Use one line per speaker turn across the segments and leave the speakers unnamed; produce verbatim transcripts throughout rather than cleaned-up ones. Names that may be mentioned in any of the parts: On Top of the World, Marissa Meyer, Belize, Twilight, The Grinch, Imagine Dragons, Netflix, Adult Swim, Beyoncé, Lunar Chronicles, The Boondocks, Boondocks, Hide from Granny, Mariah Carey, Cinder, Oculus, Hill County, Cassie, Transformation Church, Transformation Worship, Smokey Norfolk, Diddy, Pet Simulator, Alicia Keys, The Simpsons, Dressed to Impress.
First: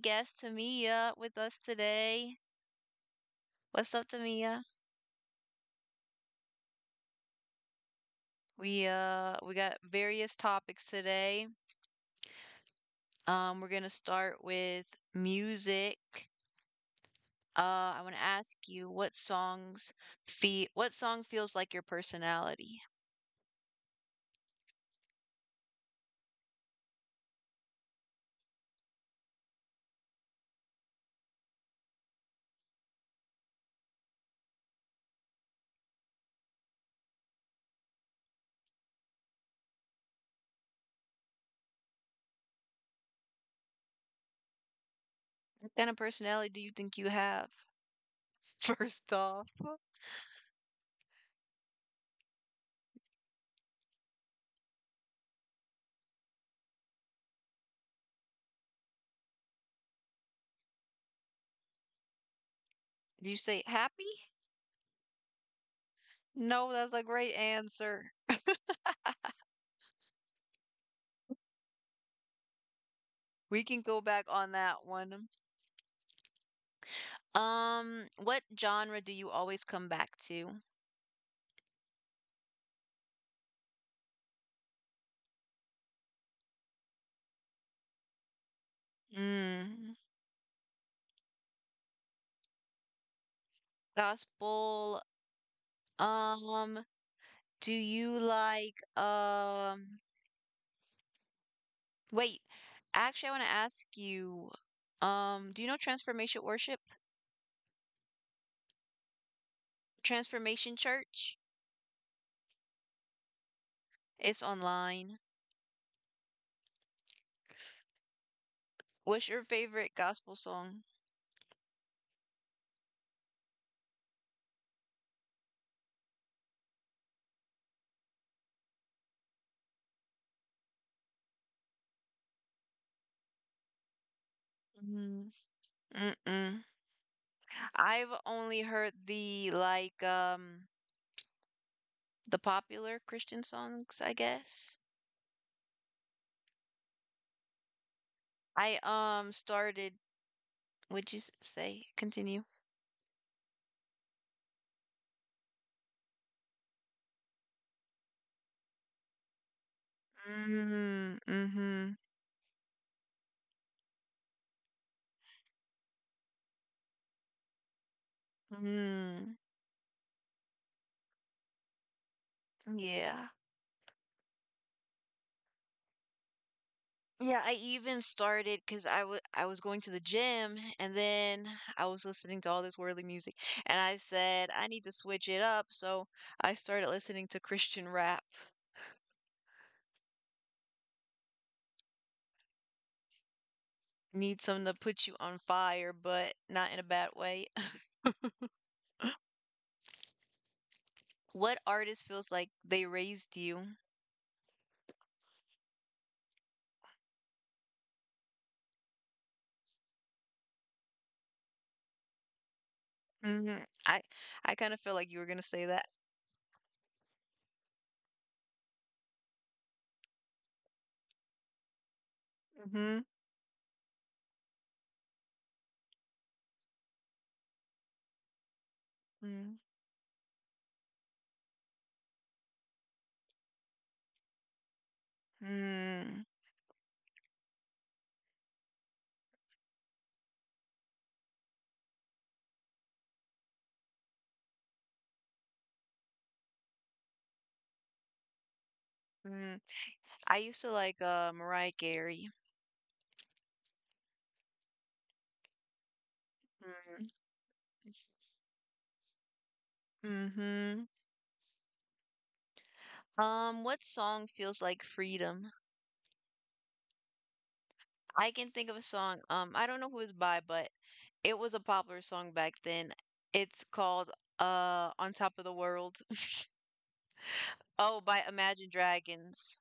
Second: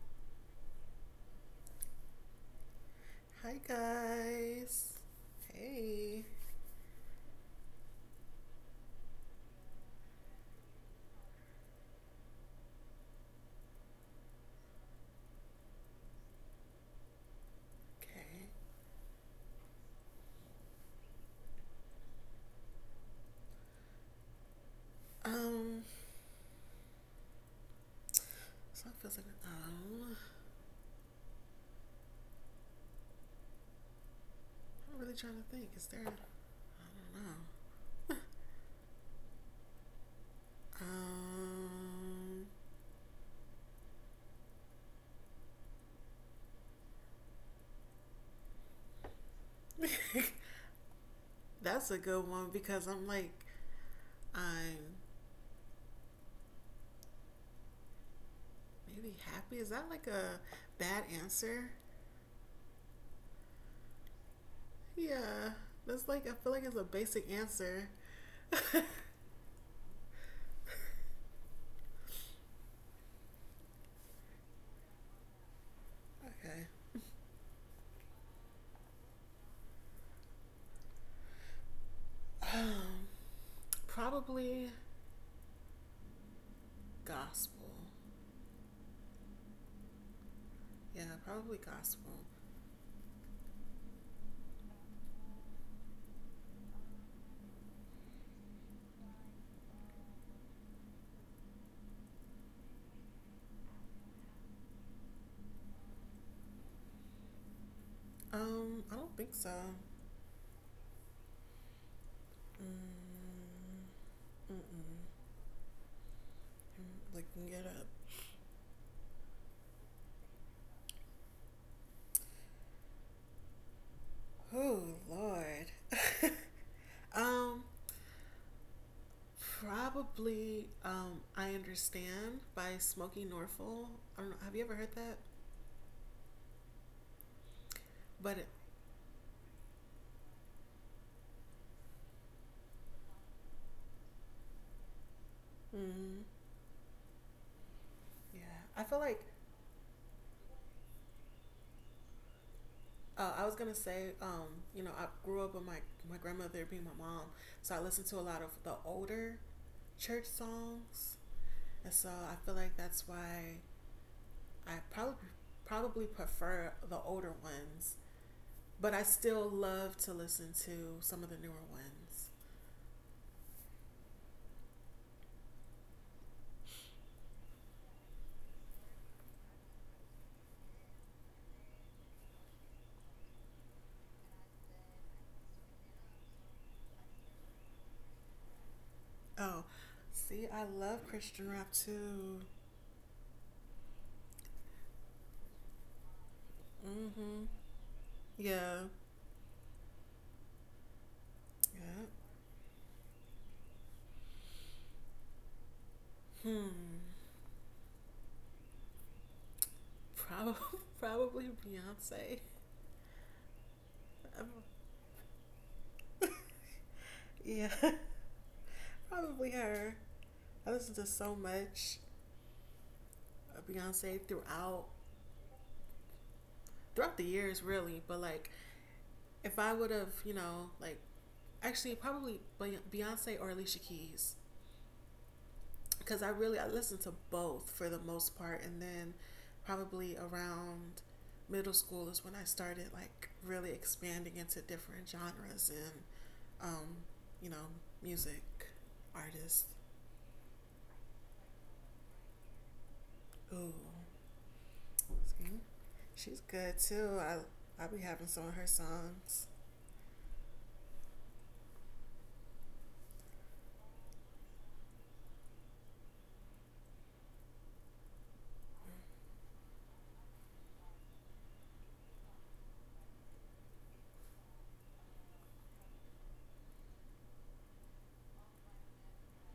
guest, Tamia, with us today.
Hi
What's up, Tamia?
guys. Hey.
We uh we got various topics today. Um, we're gonna start with music. Uh, I want to
Okay.
ask you what songs feel what song feels like your personality?
Um. So it feels like um. I'm really trying to think. Is there? I don't know.
Kind of personality do you think you have? First off, do
Um. that's a good one because I'm like I'm maybe happy. Is that like a bad answer?
you say happy?
Yeah. That's like I feel like
No,
it's a
that's a
basic
great
answer.
answer.
okay.
We can go back on that one. Um, what genre do you always come back to?
Um. Probably gospel.
Mm,
Yeah. Probably gospel.
gospel. Um, do you like um wait, actually I want to ask you um do you know Transformation Worship?
Um, I don't think so.
Transformation Church?
Mm,
It's
mm-mm.
online.
I'm looking it up.
What's your favorite gospel song?
Oh Lord. um, probably. Um, I understand by Smokey Norfolk. I don't know. Have you ever heard that?
Mm. Mm-mm. I've
But it,
only heard the like um the popular Christian songs, I guess.
mm, yeah,
I
I feel like
um started, would you s- say? Continue.
uh, I was gonna say. Um, you know, I grew up with my my grandmother being my mom, so I listened to a lot of the older church songs,
Mm,
and
mm-hmm.
so I feel like that's why I probably probably prefer the older ones, but I
Mm,
still love to listen to some of the newer ones.
yeah. Yeah, I even started because I wa- I was going to the gym and then I was listening to all this worldly music and I said I need to switch it up, so I started listening to Christian rap.
Oh, see, I love Christian rap too.
Need something to put you on fire, but not in a bad way.
Mhm. Yeah.
What
Yeah.
artist feels like they raised you?
Hmm. Probably probably Beyonce.
Hmm. I I kind of feel like you were gonna say that.
yeah. Probably her. I listen to so much
Hmm.
of Beyonce throughout throughout the years, really. But like, if I would have, you know, like actually probably Beyonce or Alicia Keys because
Mm-hmm.
I really I listened to both for the most part, and then probably around middle school is when I started like really expanding into different genres and um, you know, music
Hmm.
artists.
I used to like uh Mariah Carey.
Ooh, she's good too. I I'll be having some of her songs.
Mm-hmm. Um, what song feels like freedom? I can think of a song. Um, I don't know who it's by, but it was a popular song back then. It's called uh On Top of the World. Oh, by Imagine Dragons.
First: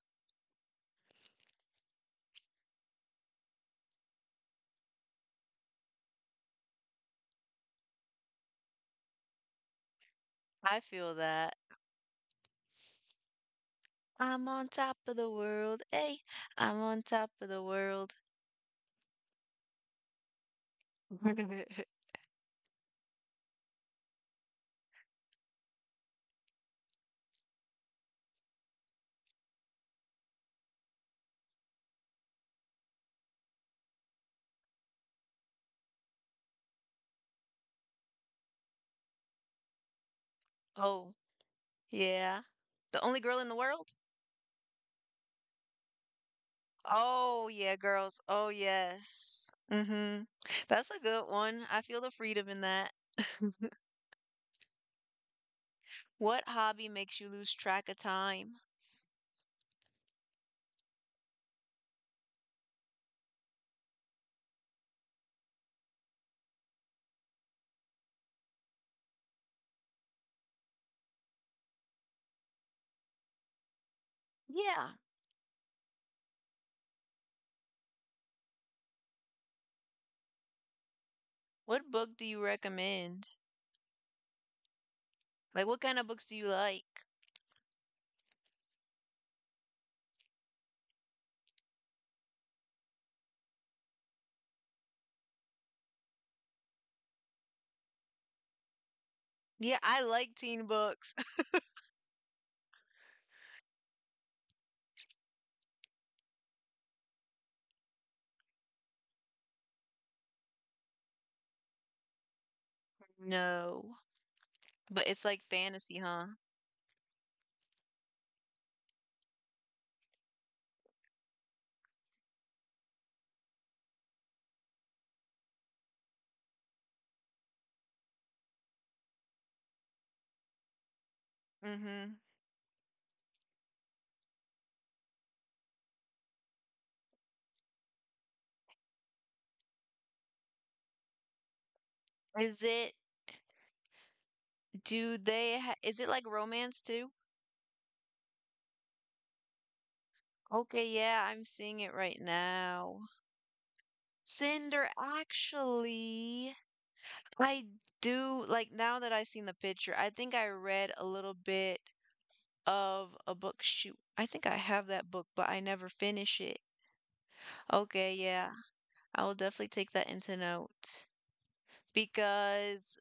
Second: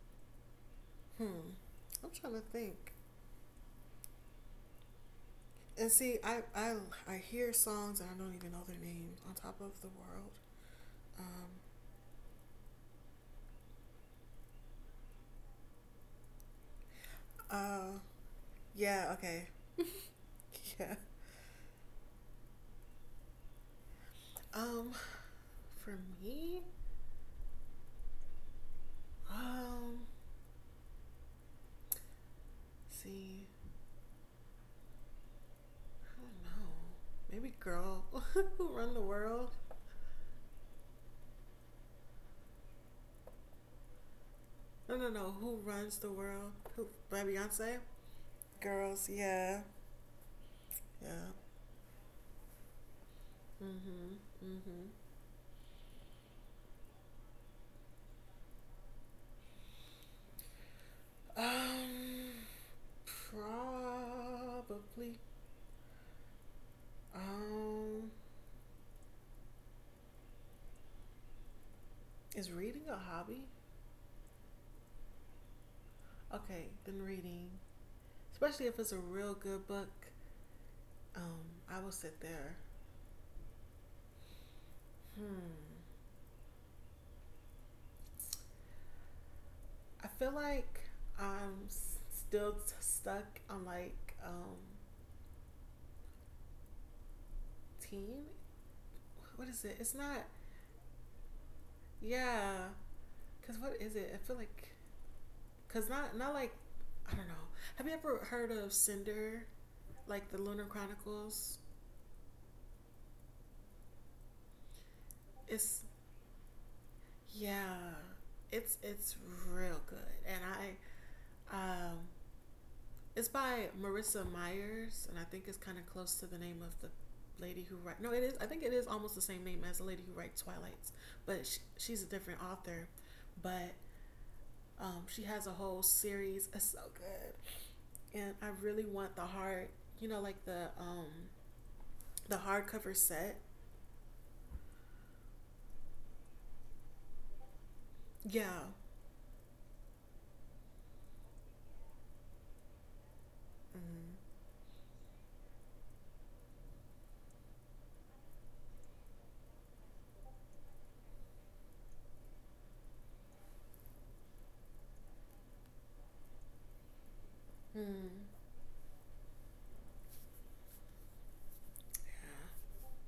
Hmm, I'm trying to think. And see, I I I hear songs and I don't even know their names. On top of the world.
I feel
Um.
that. I'm on top of the world. Hey, I'm on top of the
Uh.
world.
Yeah. Okay. Yeah. Um. For me, um, see, I don't know. Maybe "Girl Who Run the World."
Oh, yeah. The only girl in the world?
No, no, no. Who runs the world? Who by
Oh,
Beyonce?
yeah, girls. Oh,
Girls,
yes.
yeah,
Mm-hmm. That's a
yeah.
good one. I feel the freedom in that.
Mhm, mhm.
What hobby makes you lose track of time?
Um, probably. Um, is reading a hobby?
Yeah.
Okay, then reading, especially if it's a real good book. Um, I will
What
sit
book do you
there.
recommend?
Hmm.
Like, what kind of books do you like?
I feel like I'm still t- stuck on like um teen. What is it?
Yeah,
It's
I
not.
like teen books.
Yeah, cause what is it? I feel like cause not not like I don't know. Have you ever heard of Cinder? Like the Lunar Chronicles?
No. But it's like
It's
fantasy, huh?
yeah. It's it's real good, and I um It's by Marissa Myers, and I think it's kind of close to the name of the lady who writes. No, it is. I think it is almost the same name as the lady who writes Twilights, but sh she's a
Mm-hmm.
different author. But um, she has a whole series. It's so good, and I really want the hard, you know, like the um, the
Is
hardcover
it,
set.
do they, ha- Is it like romance too?
Yeah.
Okay, yeah, I'm seeing it right now.
Mm-hmm.
Cinder, actually, I do, like, now that I've seen the picture, I think I read a little bit of a book. Shoot, I think I have that book, but I never finish it.
Mm.
Okay, yeah, I will definitely take that into note
Yeah.
because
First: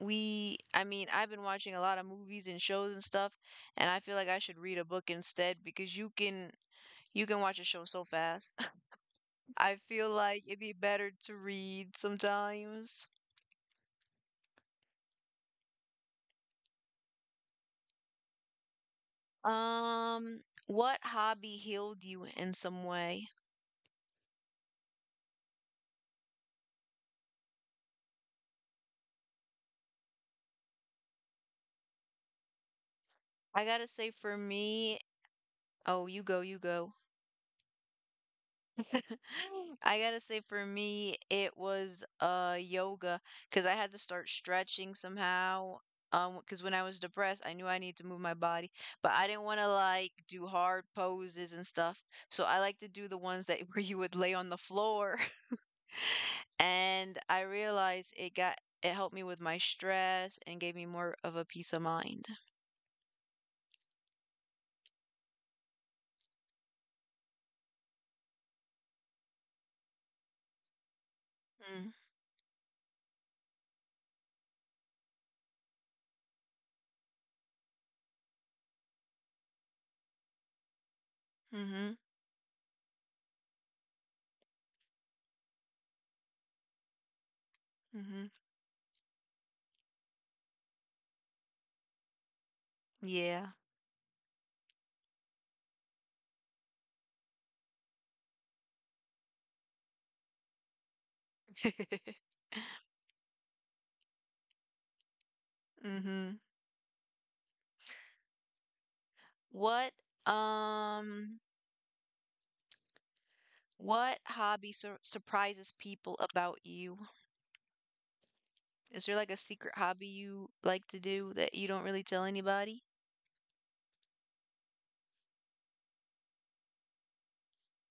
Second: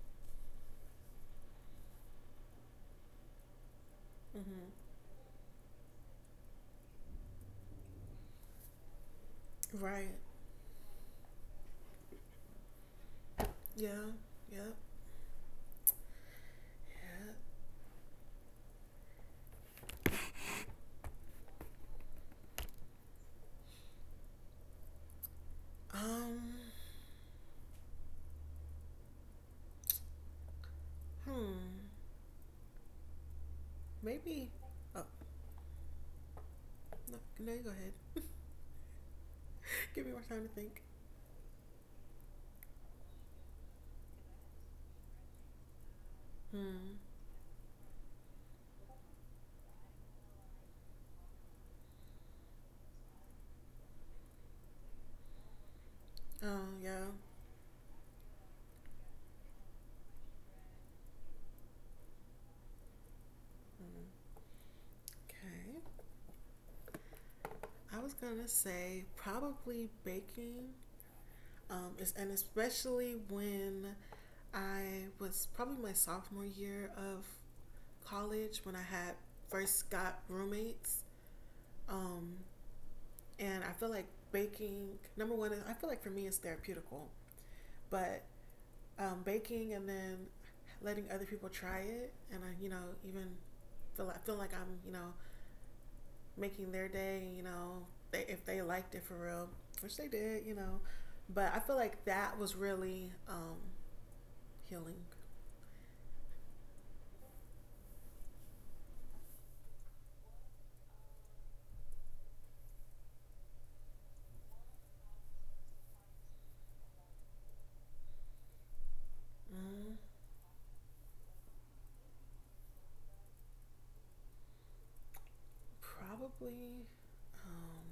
we I mean I've been watching a lot of movies and shows and stuff, and I feel like I should
Mm-hmm.
read a book instead because you can you can watch a show so fast. I
Right.
feel like it'd be better to read sometimes.
Yeah. Yeah.
um what hobby healed you in some way?
Um. Hmm.
I gotta say, for
Maybe.
me.
Oh
Oh you go you go
no. No, you go ahead.
I
Give me
gotta
more
say,
time to
for
think.
me, it was uh yoga because I had to start stretching somehow. Um, because when I
Hmm.
was depressed, I knew I needed to move my body, but I didn't want to like do hard poses and stuff. So I like to do the ones that, where you would lay on the floor.
Oh, yeah.
And I realized it got it helped me with my stress and gave me more of a peace of mind.
Okay. I was going to say probably baking.
Mm,
Um, is, and especially when I was probably my sophomore year of college when I had first got roommates.
mm-hmm,
Um, and I feel like baking, number one, I feel like for me it's therapeutical, but
mm-hmm.
um, baking and then letting other people try it. And I, you know, even
Yeah.
feel, I feel like I'm, you know, making their day, you know, they, if they liked it for real, which they did, you know. But I feel like that was really um, healing.
Mm-hmm. What um what hobby sur surprises people about you? Is there like a secret
Mm,
hobby you like to do that you don't really tell anybody?
probably um,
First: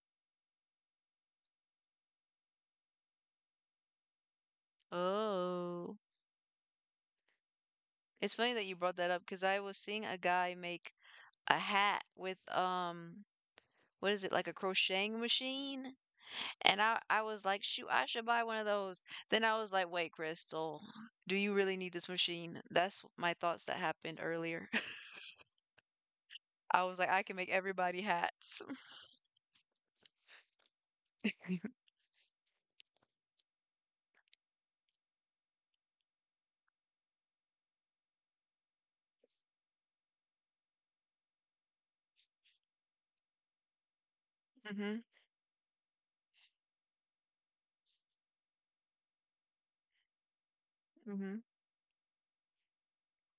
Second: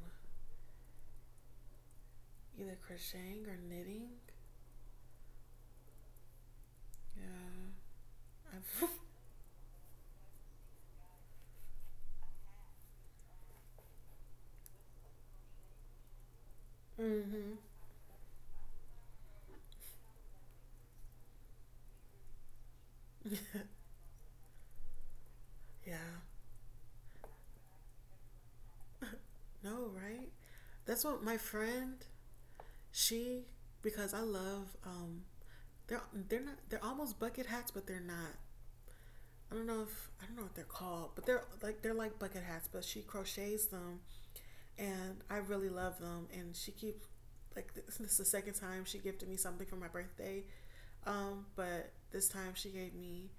either crocheting or knitting.
Oh,
Yeah.
it's funny that you
I've,
brought that up because I was seeing a guy make a hat with um what is it, like a crocheting machine? And I I was
mm-hmm.
like, shoot, I should buy one of those. Then I was like, wait, Crystal, do you really need this machine? That's my thoughts that happened earlier.
yeah.
I was like, I can make everybody hats.
No, right? That's what my friend, she, because I love, um, they're, they're not, they're almost bucket hats, but they're not. I don't know if I don't know what they're called, but they're like they're like bucket hats, but she crochets them,
Hmm.
and I really love them. And she keeps like this, this is the second time she gifted me something for my birthday,
Mhm,
um, but this time she gave me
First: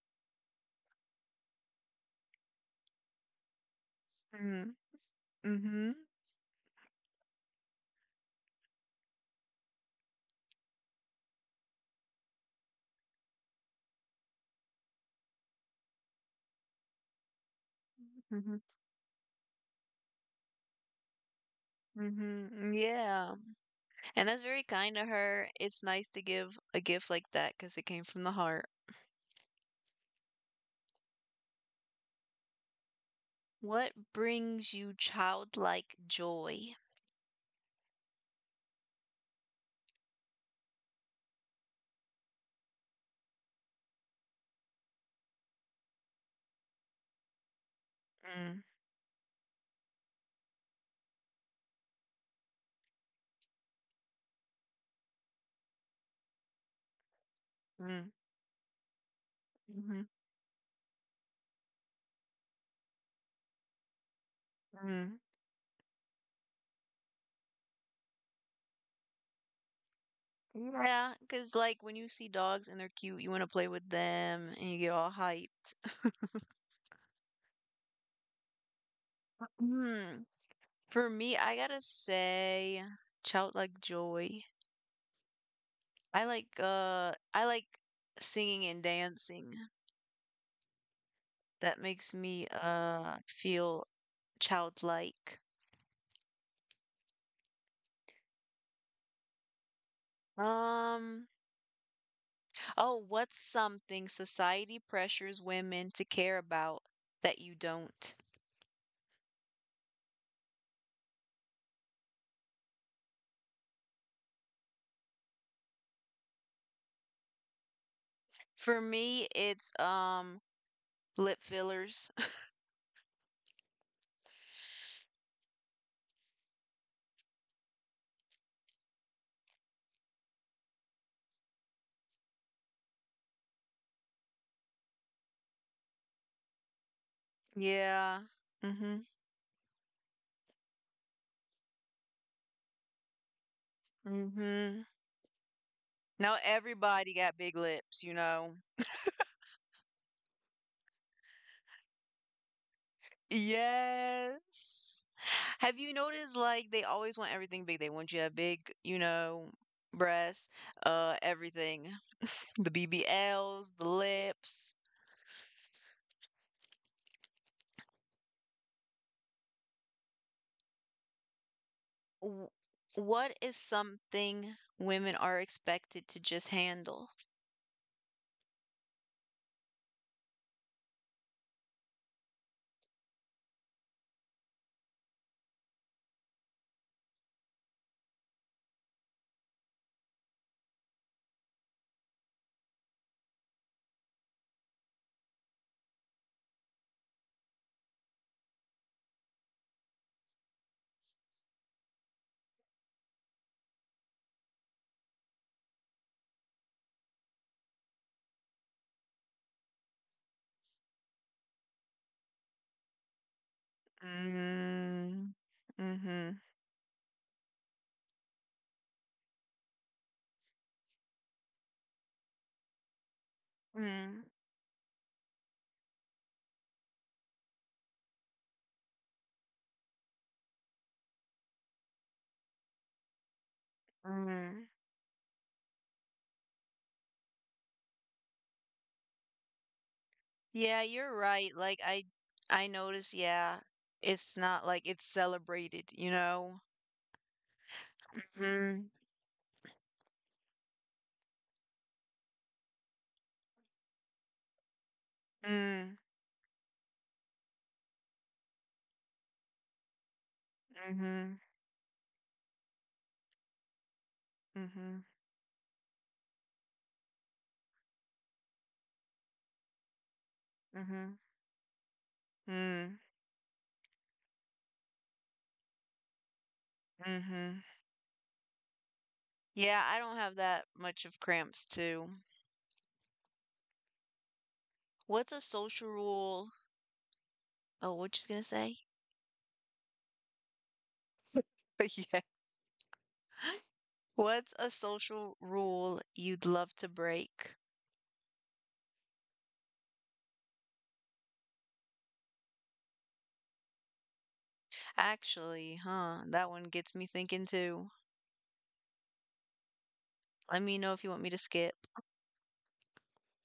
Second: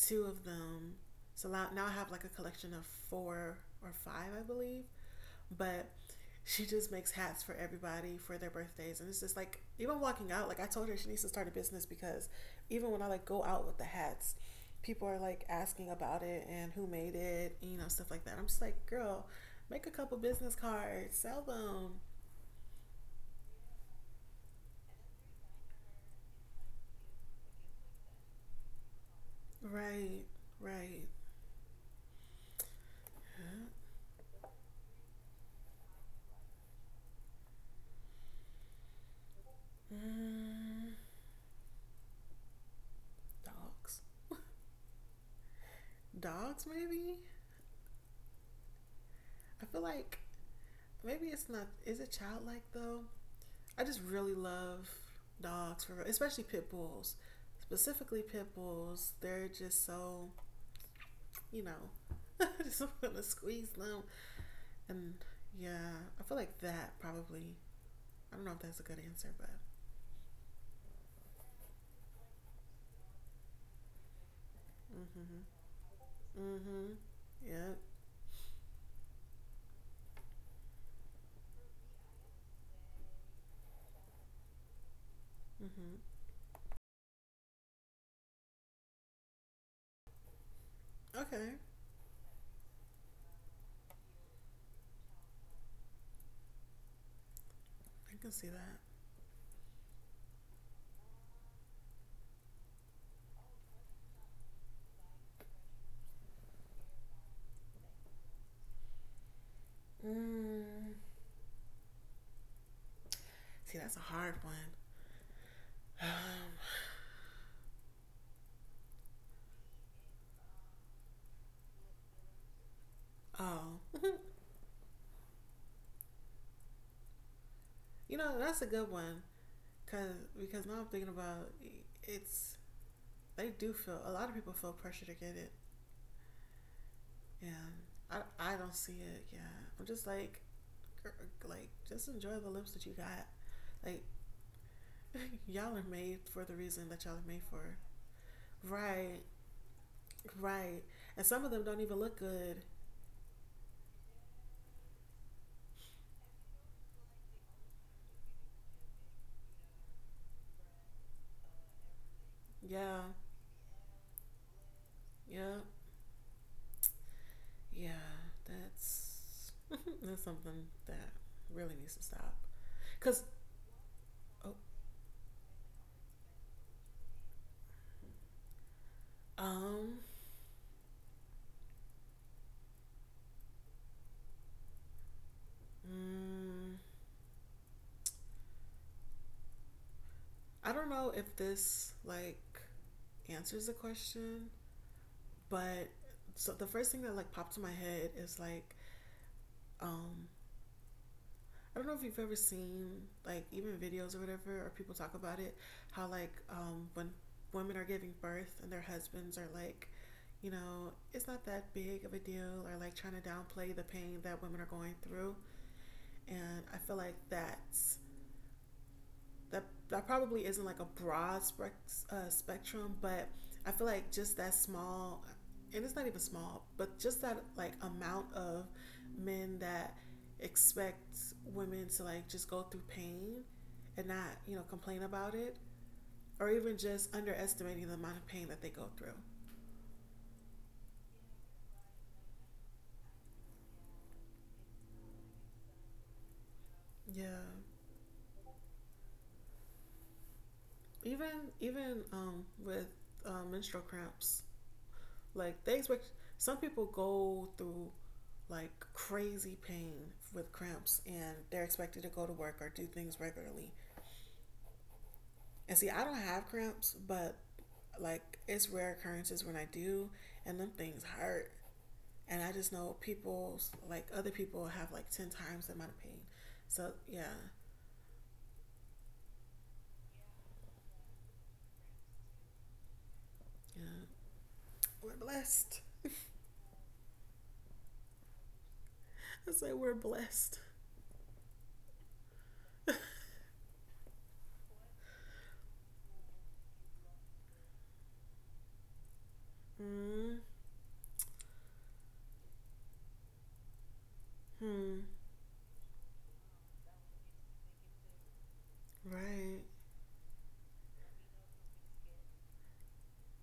two of them. So now, now I have like a collection of four or five, I
mhm,
believe. But
mhm,
she just makes hats for everybody for their birthdays, and it's just like even walking out. Like I told her, she needs to start a business because even when I like go out with the hats, people are like asking about it and who made it, you know, stuff like that. I'm
mhm,
just like, girl, make a couple business cards, sell them.
mhm, yeah, and that's very kind of her. It's nice to give a gift like that because it came from the heart.
Right, right.
What brings you childlike joy?
Mm, dogs. dogs, maybe?
Mm,
I feel like maybe it's not, is it childlike though? I just really love dogs, for especially pit bulls.
mm,
Specifically, pit bulls, they're just
mhm,
so, you know, I just want to squeeze them. And
mm.
yeah, I feel like that probably I don't know if that's a good answer, but
Cause like when you see dogs and they're cute, you want to play with them and you get all
mm-hmm,
hyped.
mm-hmm, yeah,
Hmm, for me, I gotta say childlike joy.
mm-hmm.
I like uh I like singing and dancing.
Okay,
That makes me uh feel childlike.
I can see that.
Um, oh, what's something society pressures women to care about that you don't?
Mm. See, that's a hard one.
For me, it's um lip fillers.
oh, you know that's a good one, cause because now I'm thinking about it's They do feel a lot of people feel pressure to get it. Yeah,
Yeah.
I I don't
Mm-hmm.
see it. Yeah, I'm just like like just enjoy the lips that you got. Like
Mm-hmm.
y'all are made
Now
for the reason that
everybody
y'all are
got
made
big
for.
lips, you know.
Right. Right. And some of them don't even look good.
Yes. Have you noticed like they always want everything big? They want you to have big, you know, breasts, uh, everything. The
Yeah.
B B Ls, the lips.
Yeah. Yeah. That's that's something that really needs to stop.
W-
Cause
What is something
oh,
women are expected to just handle?
um mm, I don't know if this like answers the question, but so the first thing that like popped to my head is like um I don't know if you've ever seen like even videos or whatever, or people talk about it, how like um, when women are giving birth and their husbands are like, you know, it's not that big of a deal, or like trying to downplay the pain that women are going
Mm,
through.
mm-hmm.
And I feel like that's that that probably isn't like a broad spec, uh, spectrum, but I feel like
Mm,
just that small, and it's not even small, but just that like amount of men that expect women to like just go through pain and not you know
mm.
complain about it, or even just underestimating the amount of pain that they go through.
Yeah, you're right. Like I I notice, yeah, it's not like it's celebrated, you know?
Yeah,
Mm,
even even um, with uh, menstrual cramps. Like they
mm,
expect some people go through like crazy pain with cramps
mm-hmm,
and they're expected to go to work or do things regularly.
mm-hmm,
And see, I don't have cramps, but like it's rare occurrences when I do and them
mm-hmm,
things hurt. And I just
mm,
know people like other people have like ten times the amount of pain. So yeah,
mm-hmm. Yeah, I don't have that much of cramps too.
yeah. We're
What's a
blessed.
social rule? Oh, what you gonna say?
I say we're blessed.
Yeah. What's a social rule you'd love to break?
hmm
Actually, huh? That one gets me thinking too.
Right.
Let me know if you want me to skip.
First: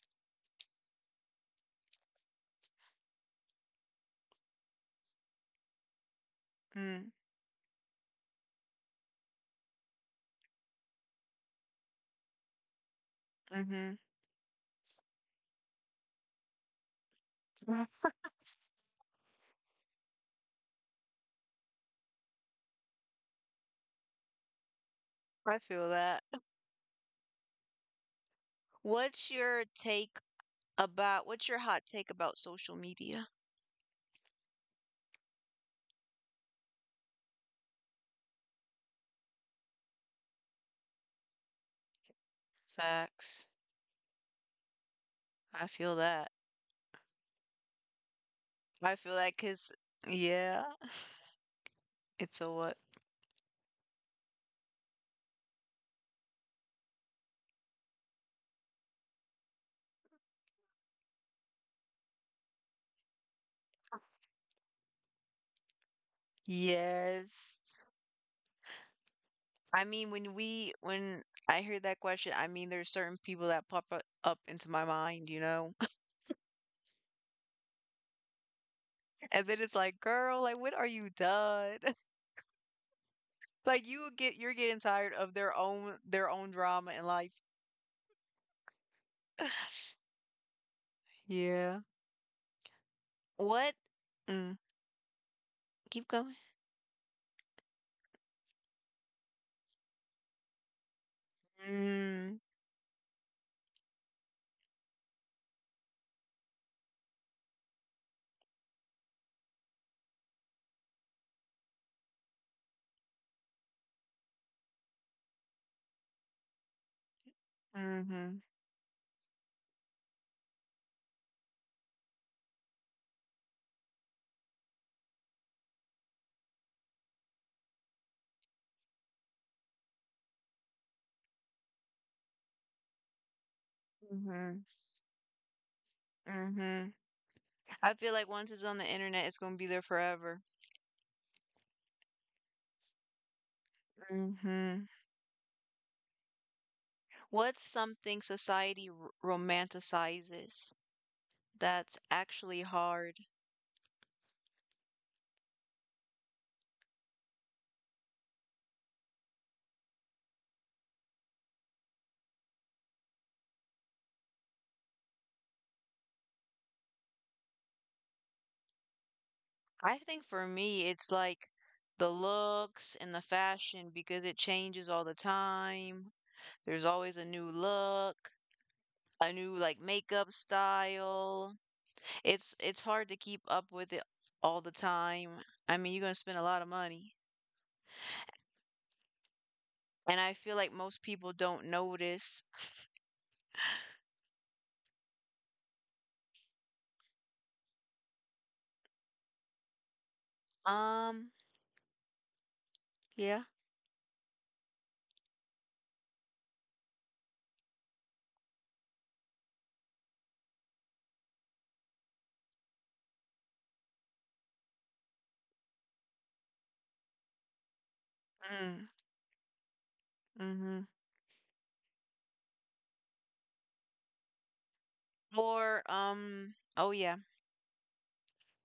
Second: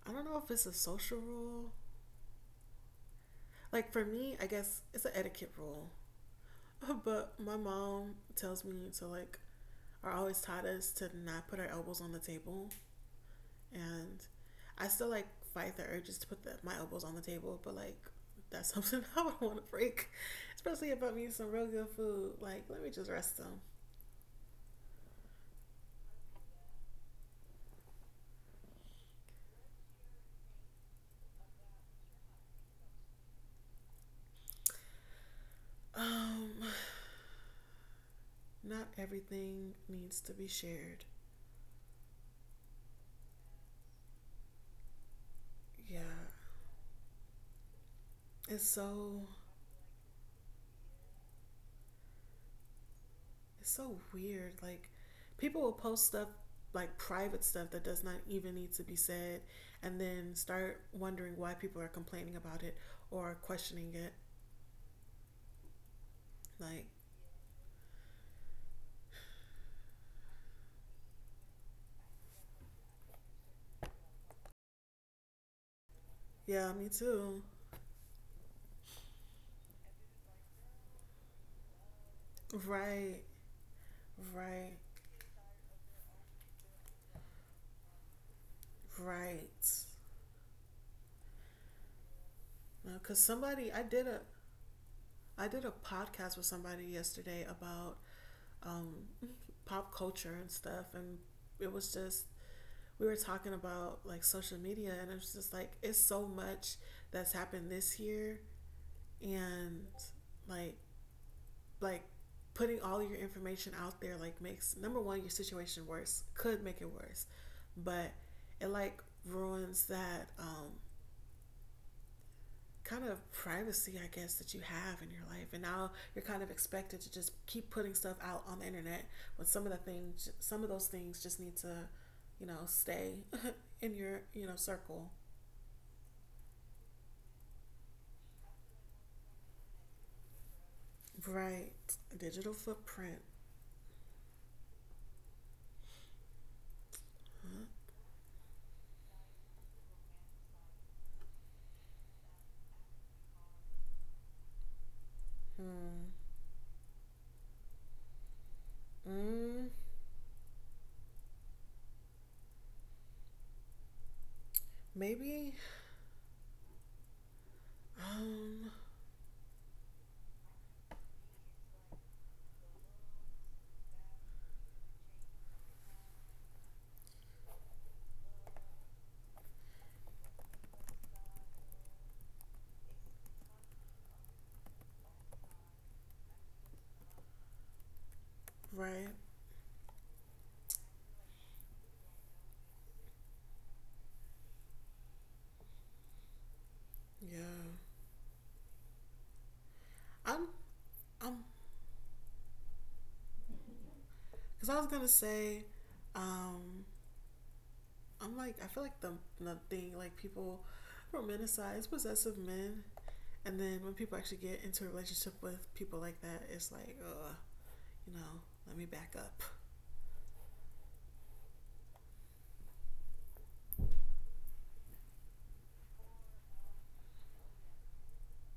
I don't know if it's a social rule like for me, I guess it's an etiquette rule.
Mm,
But my mom tells me to like, or always taught us to not put our elbows on the table,
mm-hmm.
and I still like fight the urges to put the, my elbows on the table, but like that's something I would want to break, especially if I'm eating some real good food. Like, let me just rest them.
I feel that. What's your take about, what's your hot take about social media?
Um, not everything needs to be shared.
Facts. I feel
Yeah,
that.
it's
I feel
so
that because, yeah, it's a what?
It's so weird. Like people will post stuff like private stuff that does not even need to be said and then start wondering why people are complaining about it or questioning it. Like,
Yes. I mean, when we, when I hear that question, I mean, there's certain people that pop up up into my mind, you know?
yeah, me too.
And then it's like, girl, like when are you done?
Right,
Like you get you're getting
right,
tired of their own their own drama in life.
right.
Yeah.
Because
What?
somebody, I did a,
Mm.
I did a
Keep going.
podcast with somebody yesterday about um, pop culture and stuff, and it was just
Mm.
we were talking about like social media and I was just like it's so much that's happened this year and like like putting all your information out there like makes number one your situation worse, could make it worse, but
Mm-hmm.
it like ruins that um kind of privacy, I guess, that you have in your life, and now you're kind of expected to just keep putting stuff out on the internet when some of the things some of those things just need to you know stay in your you
Mm-hmm.
know circle.
Mm-hmm. I feel like once it's on the internet, it's gonna be there forever.
Right. Digital footprint.
Mm-hmm. What's something society r romanticizes that's actually hard?
Hmm. Mm, maybe. Um.
I think for me, it's like the looks and the fashion because it changes all the time. There's always a new look, a new like makeup style. It's it's hard to keep up with it all the time. I mean, you're gonna spend a lot of money,
Right.
and I feel like most people don't notice.
Yeah. I'm.
Um,
I'm.
yeah.
Cause I was gonna say. Um. I'm like. I feel like the the thing like people romanticize possessive men, and then when people actually get into a relationship with people like that, it's like, uh, you know,
Mm,
let me back up.
mm-hmm. Or um, oh yeah.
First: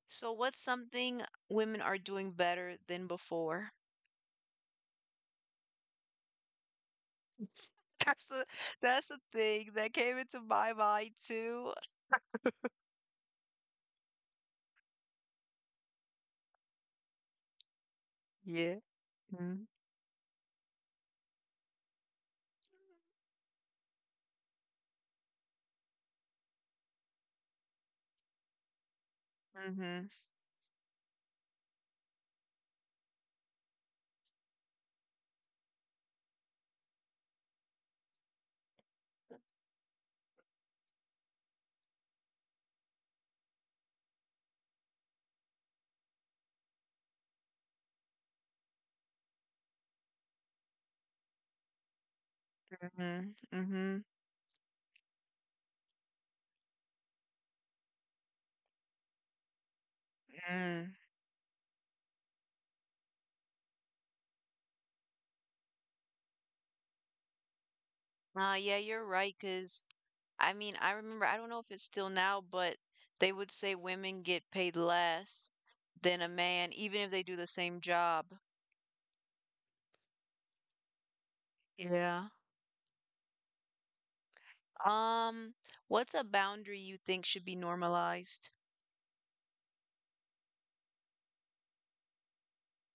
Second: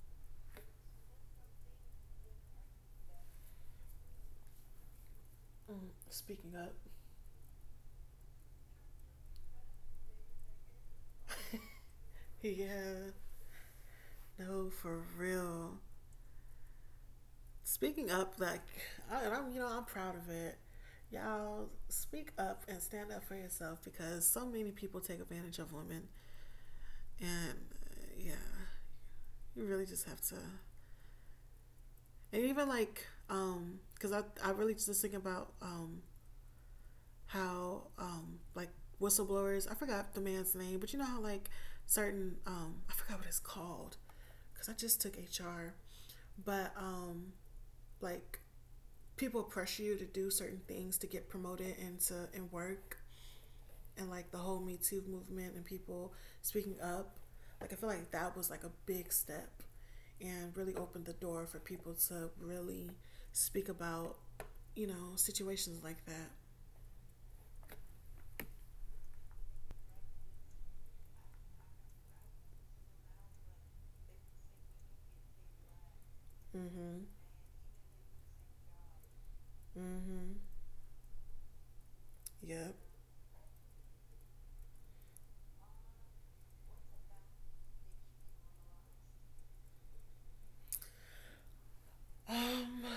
So what's something women are doing better than before?
Mm, speaking up.
That's the that's the thing that came into my mind too.
Yeah. No, for real. Speaking up, like,
Yeah.
I, and I'm, you
Mm-hmm.
know, I'm proud of it. Y'all speak up and stand up for yourself because so many people take advantage of women, and uh, yeah, you really just
Mm-hmm.
have to. And even like, um, because I, I really just think about um how um like whistleblowers. I forgot the man's name, but you know how like certain um I forgot what it's called because I just took H R, but um like people pressure you to do certain things to get promoted and to and work
Mm-hmm.
and like the whole Me Too movement and people speaking up. Like I feel like that was like a big step and really
Mm-hmm.
opened the door for people to really speak about, you know, situations like that.
Uh, yeah, you're right, right. Cause I mean, I remember, I don't know if it's still now, but they would say women get paid less than a man, even
Mhm.
if they do the same job.
Mhm.
Yeah.
Yep.
Um, what's a boundary you think should be normalized?
a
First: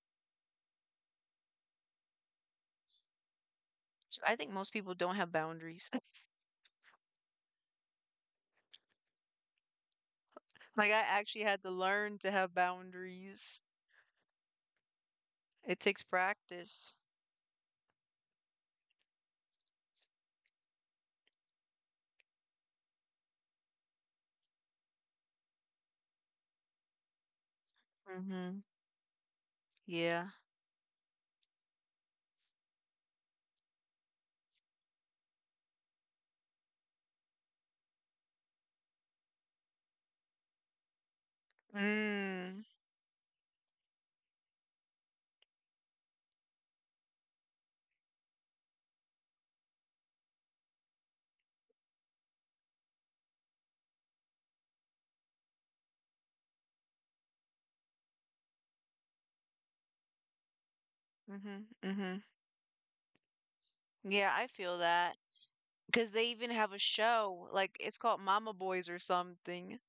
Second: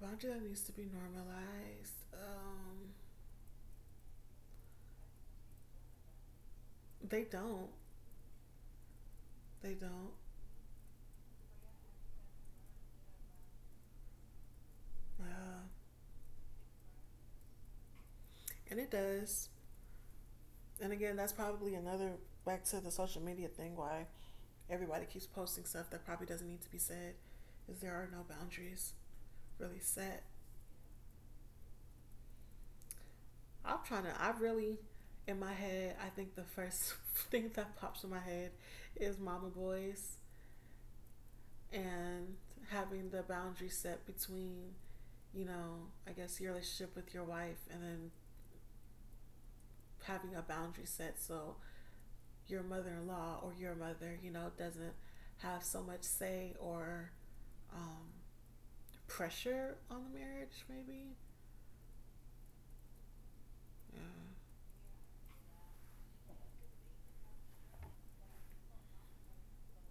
boundary that needs to be normalized. Um
So I think most people don't have boundaries.
They don't. They don't.
Like, I actually had to learn to have boundaries.
Uh,
It takes practice.
and it does. And again, that's probably another back to the social media thing why everybody keeps posting stuff that probably doesn't need to be said is there are no
Mm-hmm.
boundaries really set.
Yeah.
I'm trying to I really in my head, I think the first thing that pops in my head is mama boys and
Mm.
having the boundary set between, you know, I guess your relationship with your wife and then having a boundary set so your mother in law or your mother, you know, doesn't have so much say or um, pressure on the marriage, maybe.
Mm-hmm. Mm-hmm.
Yeah.
Yeah, I feel that. Because they even have a show, like it's called Mama Boys or something,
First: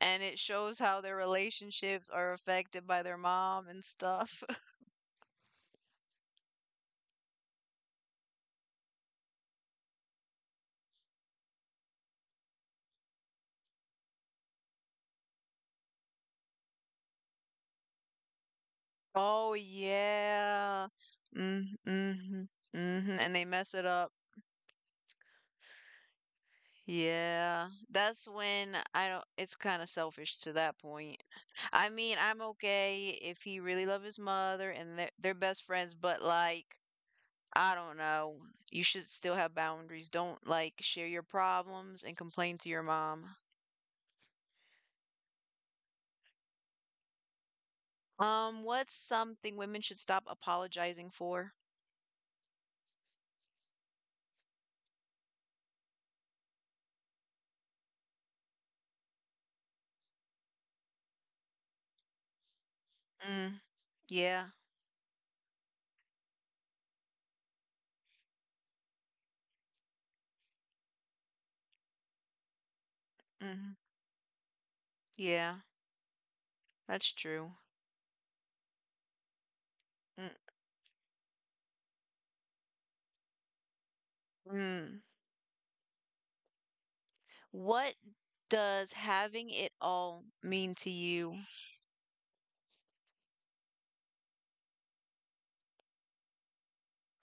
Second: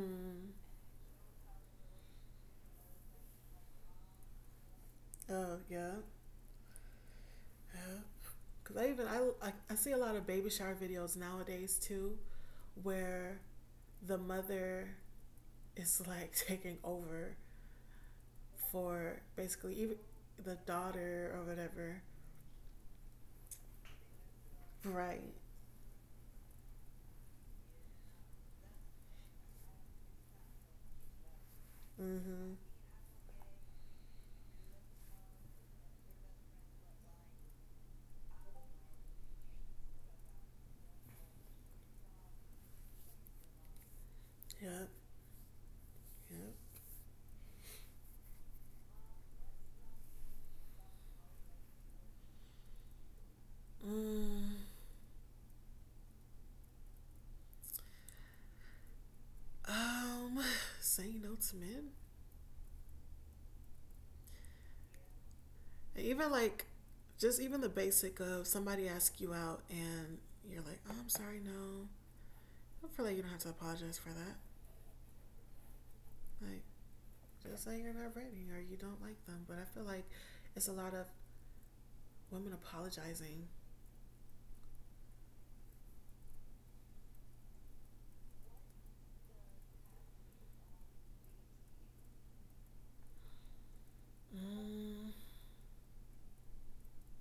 and it shows how their relationships are affected by their mom and stuff.
Oh yeah, yeah. Cause I even I, I I see a lot of baby shower videos nowadays too, where the mother is like taking over for
Oh
basically even the
yeah.
daughter or
Mm,
whatever.
hmm hmm. And they mess it up.
Right.
Yeah. That's when I don't, it's kind of selfish to that point. I mean, I'm
Mm-hmm.
okay if he really loved his mother and they're, they're best friends, but like I don't know. You should still have boundaries. Don't like share your problems and complain to your mom.
Yep. Yep.
Um, what's something women should stop apologizing for?
Mm. Um, saying no to men.
Mm, yeah.
Even like, just even the basic of somebody asks you out and you're like, oh, I'm sorry, no. I feel like you don't have to
Mm,
apologize for that.
yeah.
Like,
That's true.
just say you're not ready or you don't like them. But I feel like
Mm,
it's a lot of women apologizing.
mm. What does having it all mean to you?
Mm,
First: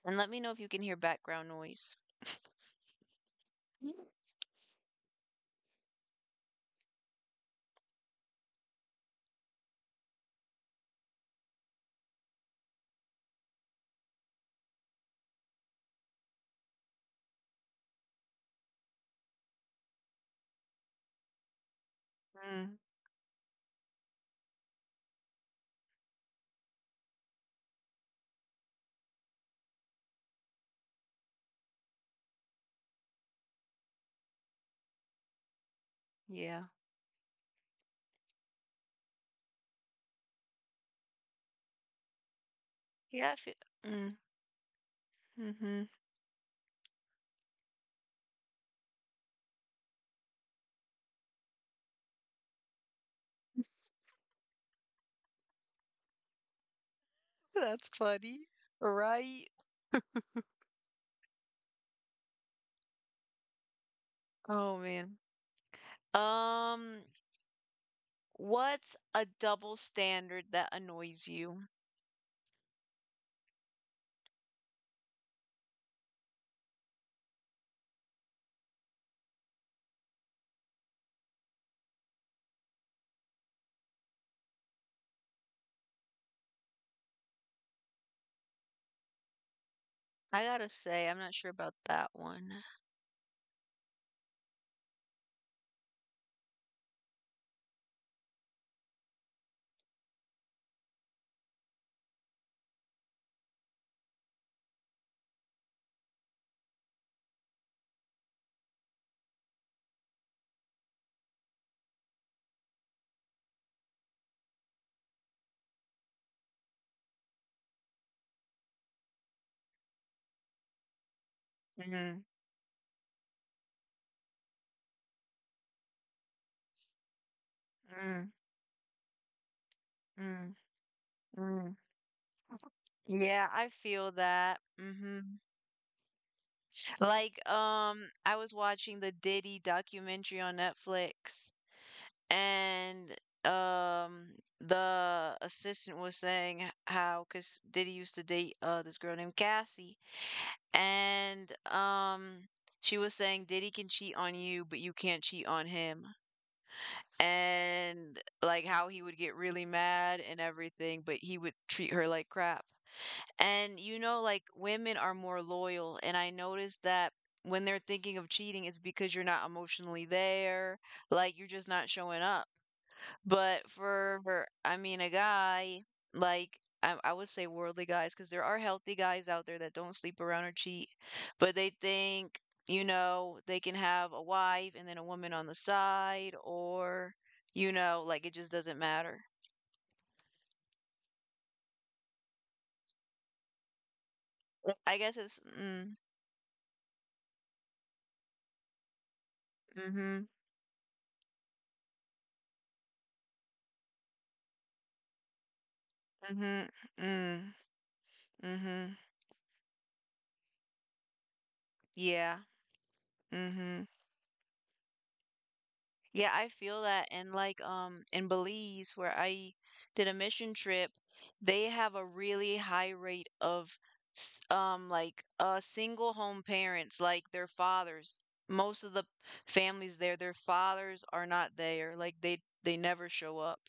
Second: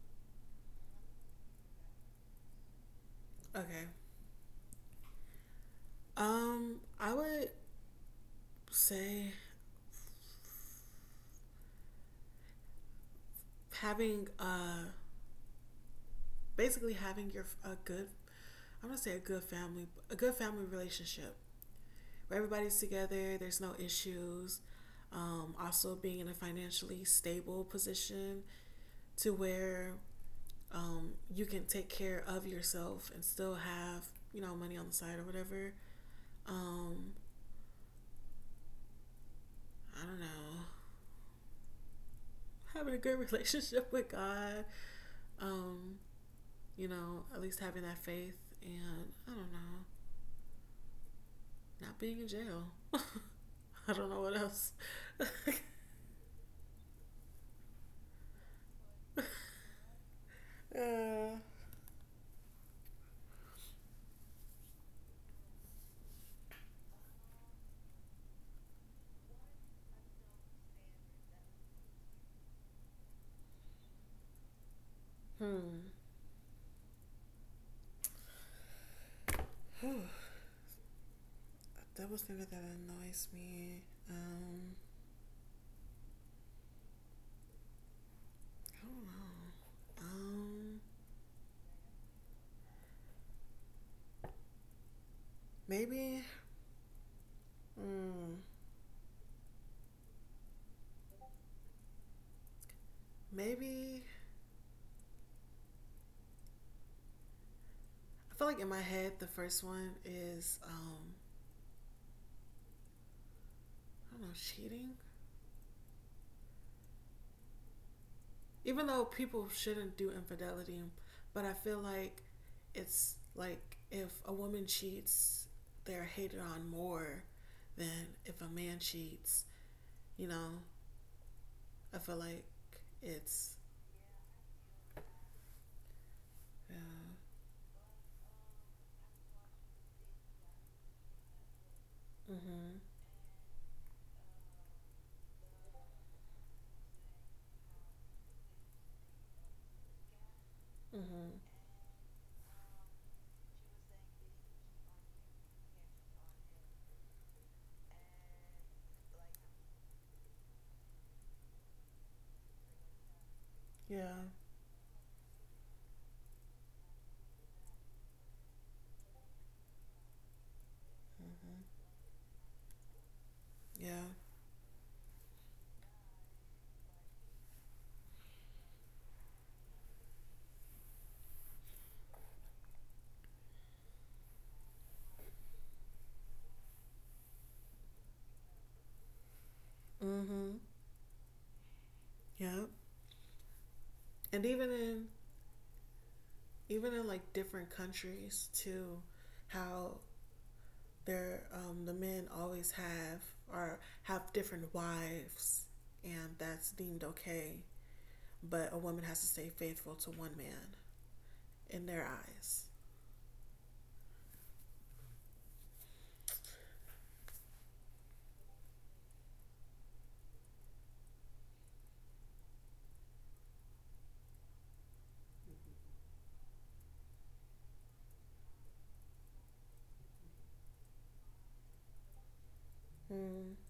And let me know if you can hear background noise.
okay. Um, I would say having uh basically having your a good I'm gonna say a good family a good family relationship
Mm,
everybody's together. There's no issues. Um, also, being in a financially stable position to where um, you can take care of yourself and still have you know money on the side or whatever.
yeah.
Um, I don't know. Having a good
Yeah. I feel,
relationship with
mm,
God.
hmm.
Um, you know, at least having that faith, and I don't know, not being in jail. I don't know what else.
That's funny, right?
Uh,
Oh man. Um, What's a double standard that annoys you?
hmm. Whew. That was something that annoys me. Um, I don't know.
I gotta
Um,
say, I'm not sure about that one.
maybe. Mm, maybe. I feel like in my head the first one is um, I don't know, cheating. Even though people shouldn't do infidelity, but I feel like
Mm,
it's like if a woman cheats, they're hated on more than
mm,
if a man cheats. You know,
mm, mm.
I feel like
Yeah,
it's
I feel that. Hmm.
yeah.
Like, um, I was watching the Diddy documentary on Netflix,
Mhm.
and um, the assistant was saying h- how, because Diddy used to date uh this girl named Cassie,
Mhm.
and um, she was saying Diddy can cheat on you, but you can't cheat on him, and like how he would get really mad and everything, but he would treat her like crap. And you
Yeah.
know, like women are more loyal, and I noticed that when they're thinking of cheating, it's because you're not emotionally there, like you're
Mhm.
just not showing up. But
Yeah.
for, I mean, a guy, like, I, I would say worldly guys, because there are healthy guys out there that don't sleep around or cheat, but they think, you know, they can have a wife and then a woman on the side, or, you know, like it just doesn't matter.
Mm-hmm. Yeah. and even
I
in
guess it's, mm,
even in like different countries too, how
mm-hmm,
their um, the men always have or have different wives, and
mm-hmm,
that's deemed
mm,
okay, but a
mm-hmm,
woman has to stay faithful to one man in their
yeah,
eyes.
mm-hmm. Yeah, I feel that. And like um in Belize where I did a mission trip, they have a really high rate of s- um like uh single home parents, like their fathers. Most of the families there, their fathers are not there. Like they they never show
Mm.
up.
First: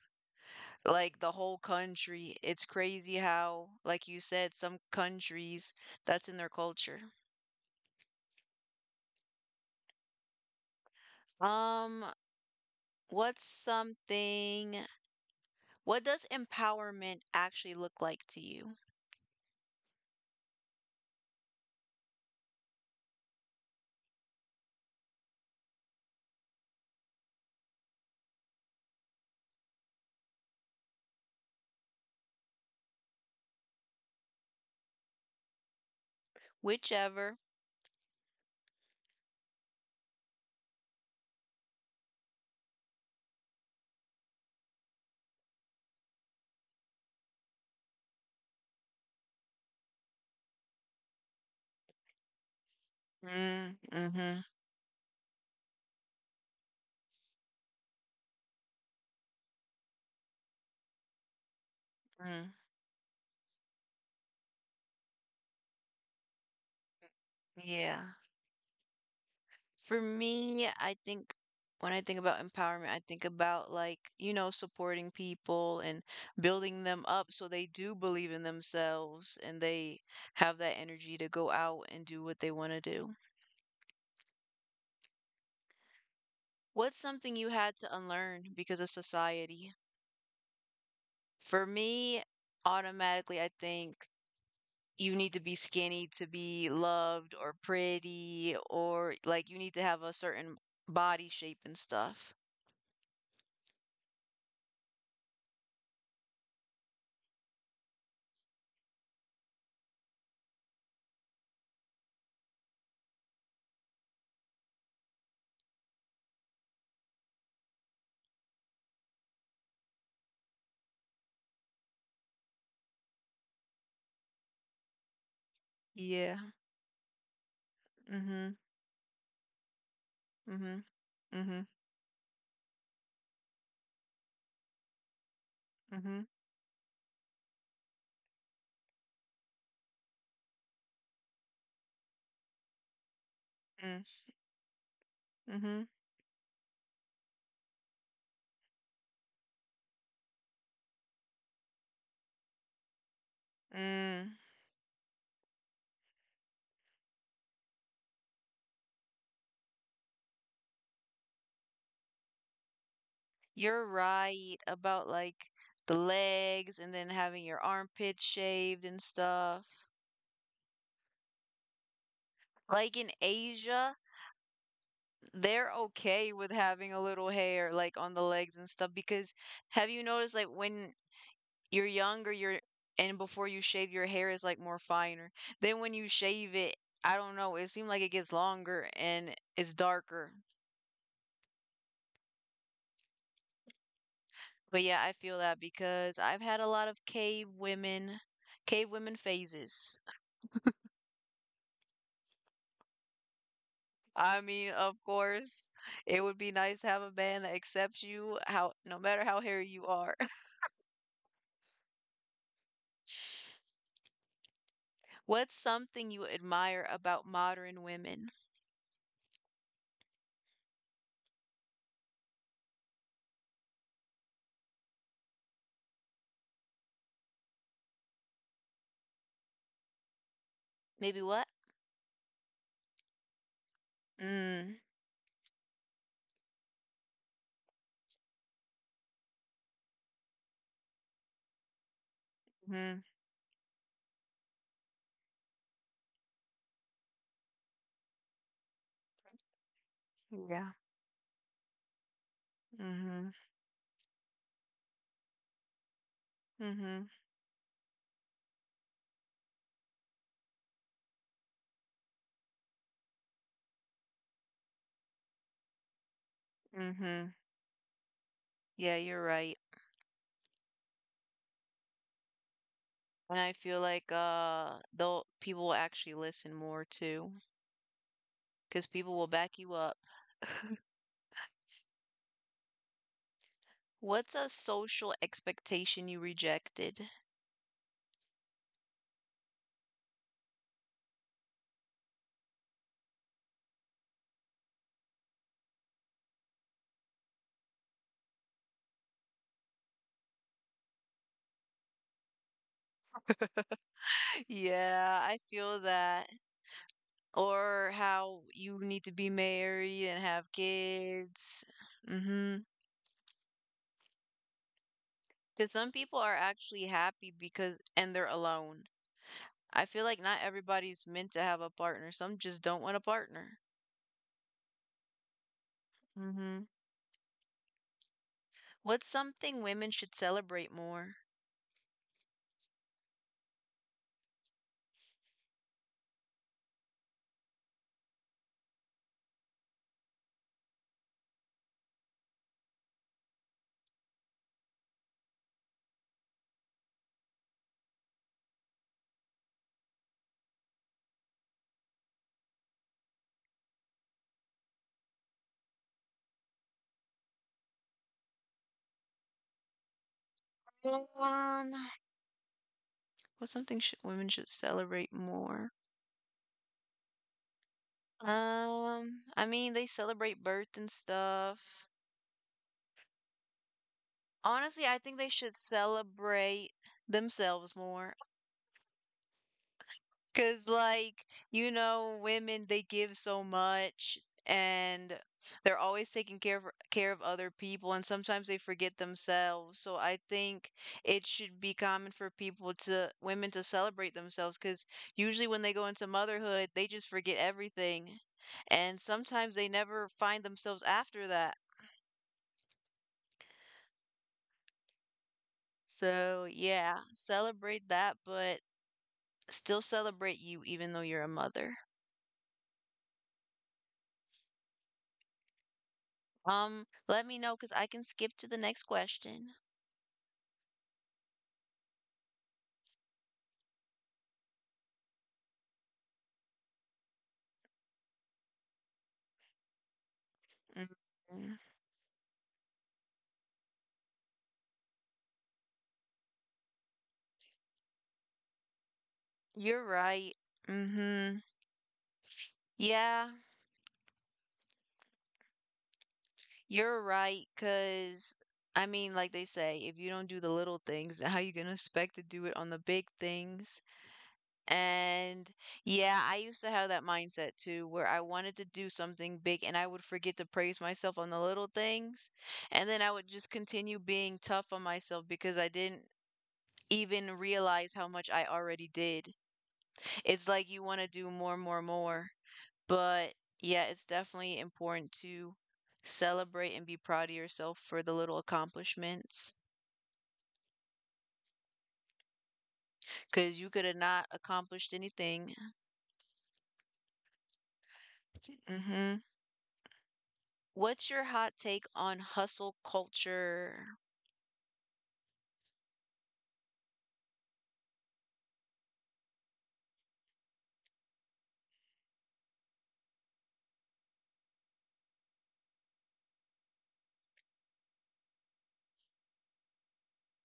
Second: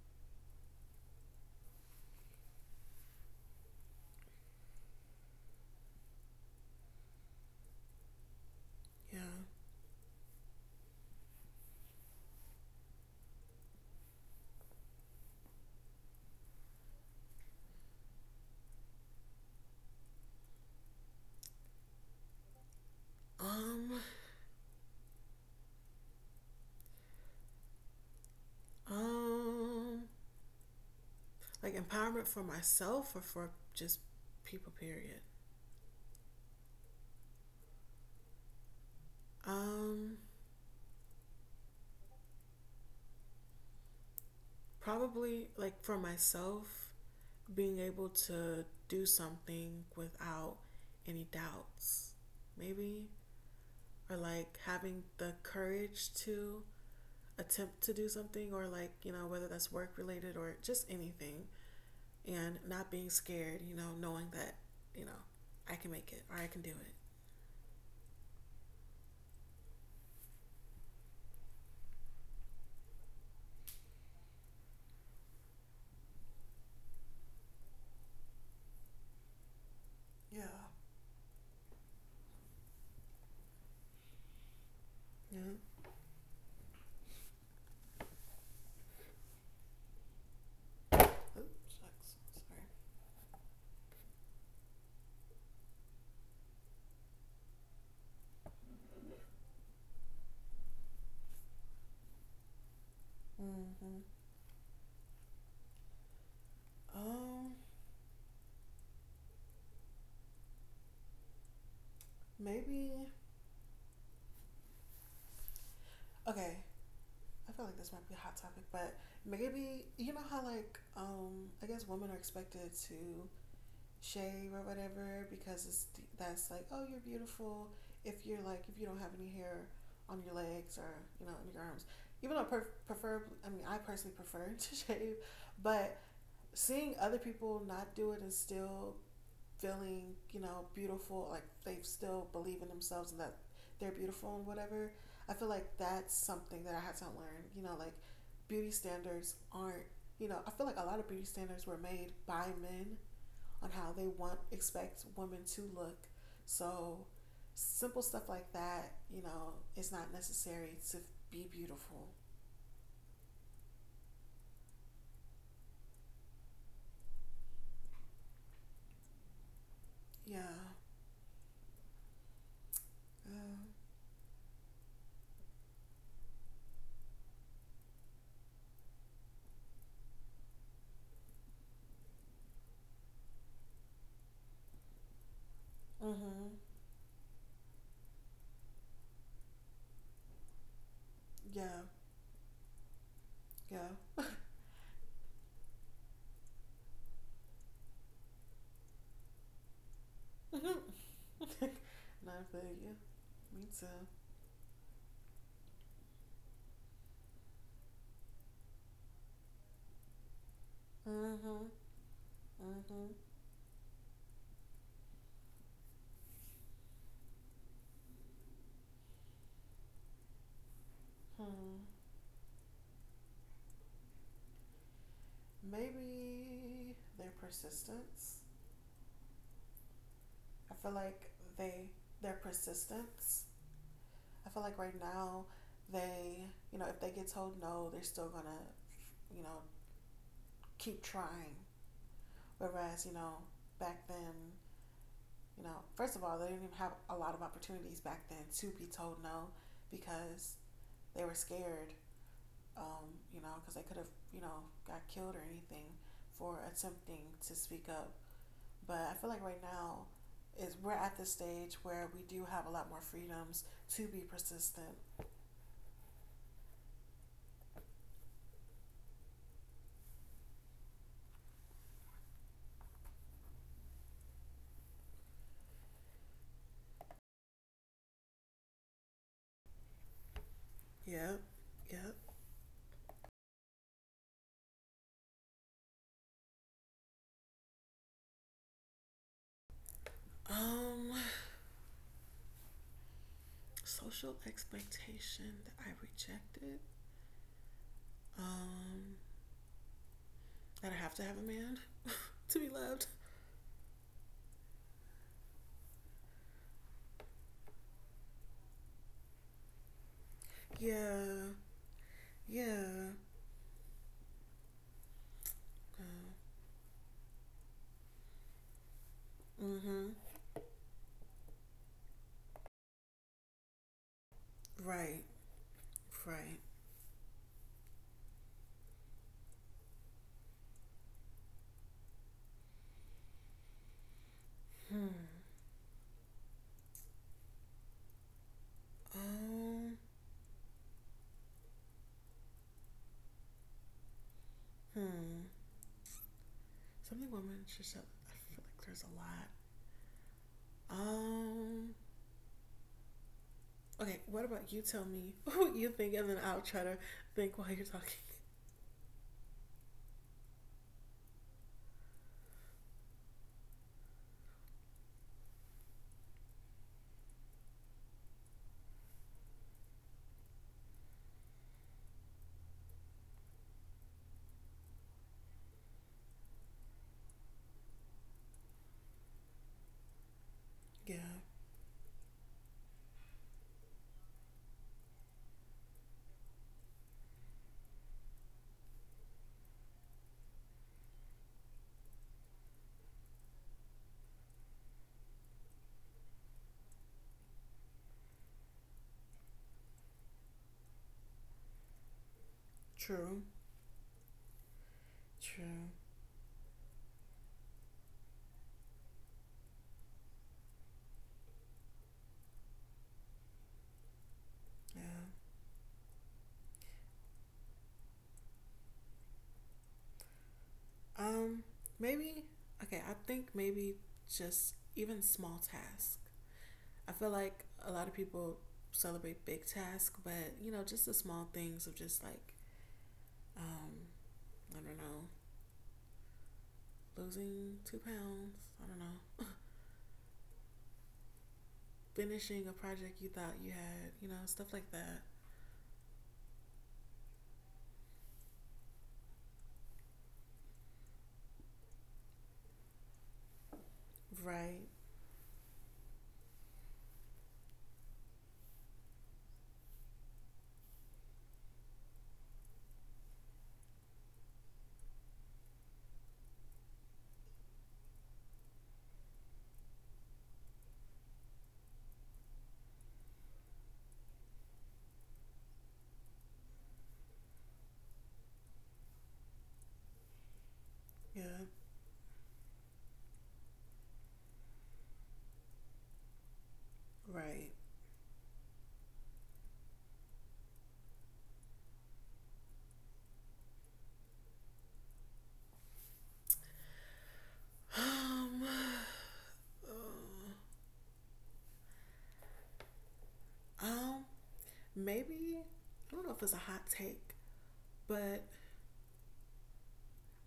Like the whole country, it's crazy how, like you said, some countries that's in their culture.
Yeah.
Um, what's something What does empowerment actually look like to you?
Um. Um. Like empowerment for myself or for just people. Period.
Whichever.
Um. Probably like for myself, being able to do something without any doubts, maybe,
Mm,
or
mhm,
like having the courage to attempt to do something, or like, you know, whether that's work related or just anything,
mm,
and not being scared, you know, knowing that, you know, I can make it or I can do it.
yeah. For me, I think when I think about empowerment, I think about, like, you know, supporting people and building them up so they do believe in themselves and they
Yeah.
have that energy to go out and do what they want to do.
Yeah.
What's something you had to unlearn because of society? For
Oops, shucks.
me,
Sorry.
automatically, I think you need to be skinny to be loved or pretty, or like you need to have a certain body shape and stuff.
Mm-hmm. Um, Maybe. Okay. I feel like this might be a hot topic, but maybe you know how like um I guess women are expected to shave or whatever because it's
Yeah.
that's like oh you're beautiful if you're
Mhm.
like if you don't have any hair on your legs
Mhm.
or you know in your
Mhm.
arms even though I per- prefer, I mean, I personally prefer to shave, but
Mhm.
seeing other people not do it and still feeling, you know, beautiful, like they still believe in themselves and that they're
Mm.
beautiful and whatever. I feel like
Mhm.
that's something that I had to learn. You know, like beauty standards aren't, you know, I feel like a lot of beauty standards were made by men on how they
Mm.
want expect women to look. So simple stuff like that, you know, it's not necessary to be beautiful.
You're right about like the legs and then having your armpits shaved and stuff.
Yeah.
Like in
Yeah.
Asia, they're okay with having a little hair like on the legs and stuff because have you noticed like when you're younger, you're and before you shave your hair is like more finer. Then when you shave
Mhm.
it, I don't know, it seemed like it gets longer and it's darker.
Yeah. Yeah.
But yeah, I feel that because I've had a lot of cave women, cave women phases.
Not for you. Me too.
I mean, of course, it would be nice to have a man that accepts you how no matter how hairy you are.
Mhm.
What's something you admire about modern women?
Maybe their persistence. I feel
Maybe
like
what?
they their persistence. I feel like
Mm,
right now they, you know, if they get told no, they're still gonna, you know, keep trying.
hmm.
Whereas, you know, back then, you know, first of all, they didn't even have a lot of opportunities back then to be told no because
Yeah.
they were scared, um,
Mm-hmm.
you know, because they could have, you know, got killed or anything for
Mm-hmm.
attempting to speak up. But I feel like right now is we're at the stage where we do have a lot more freedoms to be persistent.
Mm-hmm. Yeah, you're right. And I feel like uh they'll people will actually listen more too, because people will back you up.
Yep. Yep.
What's a social expectation you rejected?
Um social expectation that I rejected. Um that I have to have a man to be loved.
Yeah, I feel that. Or how you need to be married and have
Yeah.
kids. Mm-hmm.
Yeah.
Because some
Uh,
people are actually happy because, and they're alone. I feel
mm-hmm.
like not everybody's meant to have a partner. Some just don't want a partner.
Right. Right.
Hmm. What's something women should celebrate more?
Um hmm. Something women should shut I feel like there's a lot. Um Okay, what about you tell me what you think and then I'll try to think while you're talking.
Um, what's something should, women should celebrate more? Um, I mean, they celebrate birth and stuff. Honestly, I think they should celebrate themselves more. Cause like,
Yeah,
you know, women they give so much and they're always taking care of care of other people and sometimes they forget themselves. So I think it should be common for people to women to celebrate themselves cuz usually when they go into motherhood, they just forget everything. And sometimes they never find themselves after that.
true, true.
So yeah, celebrate that, but still celebrate you even though you're a mother.
Yeah.
Um, let me know because I can skip to the next question.
Um, Maybe, okay, I think maybe just even small tasks. I feel like a lot of people celebrate big tasks, but you know, just the small
Mhm.
things of just like, um, I don't know, losing two pounds, I don't know,
You're right. Mm-hmm.
finishing a project you
Yeah,
thought you had, you know, stuff like that.
you're right. Because, I mean, like they say, if you don't do the little things, how you gonna expect to do it on the big things?
Right.
And yeah, I used to have that mindset too, where I wanted to do something big and I would forget to praise myself on the little things. And then I would just continue being tough on myself because I didn't even realize how much I already did. It's like you want to do more, more, more. But yeah, it's definitely important to celebrate and be proud of yourself for the little accomplishments
Yeah.
because you could have not accomplished anything.
Right.
Hmm. What's your hot take on hustle culture?
Um, Uh, Um, Maybe I don't know if it's a hot take, but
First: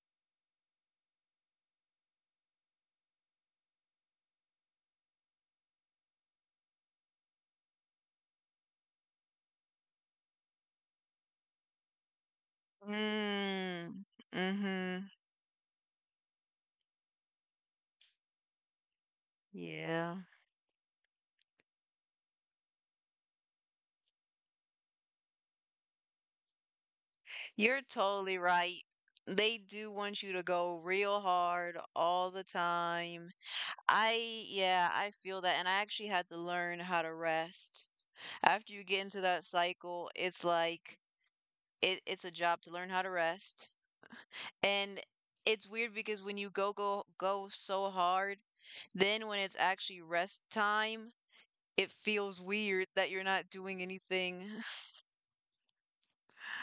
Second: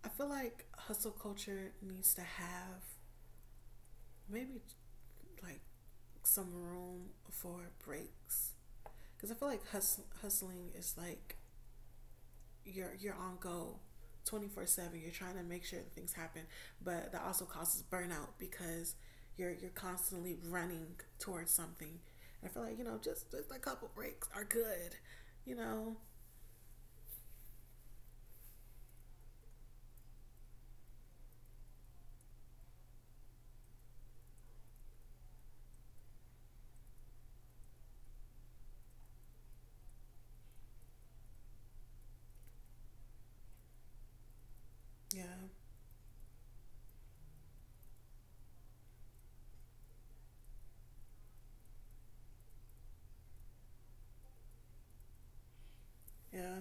I feel like hustle culture needs to have maybe like some room for breaks because I feel like hustle, hustling is like you're you're on go
Mm,
twenty-four seven,
mm-hmm.
you're trying to make sure that things happen, but that also causes burnout because you're you're
Yeah.
constantly running towards something, and I feel like you know just just a couple breaks are good, you know.
You're totally right. They do want you to go real hard all the time. I yeah, I feel that, and I actually had to learn how to rest. After you get into that cycle, it's like it, it's a job to learn how to rest. And
Yeah.
it's weird because when you go go go so hard, then when it's actually rest time, it feels weird that you're not doing anything.
Yeah.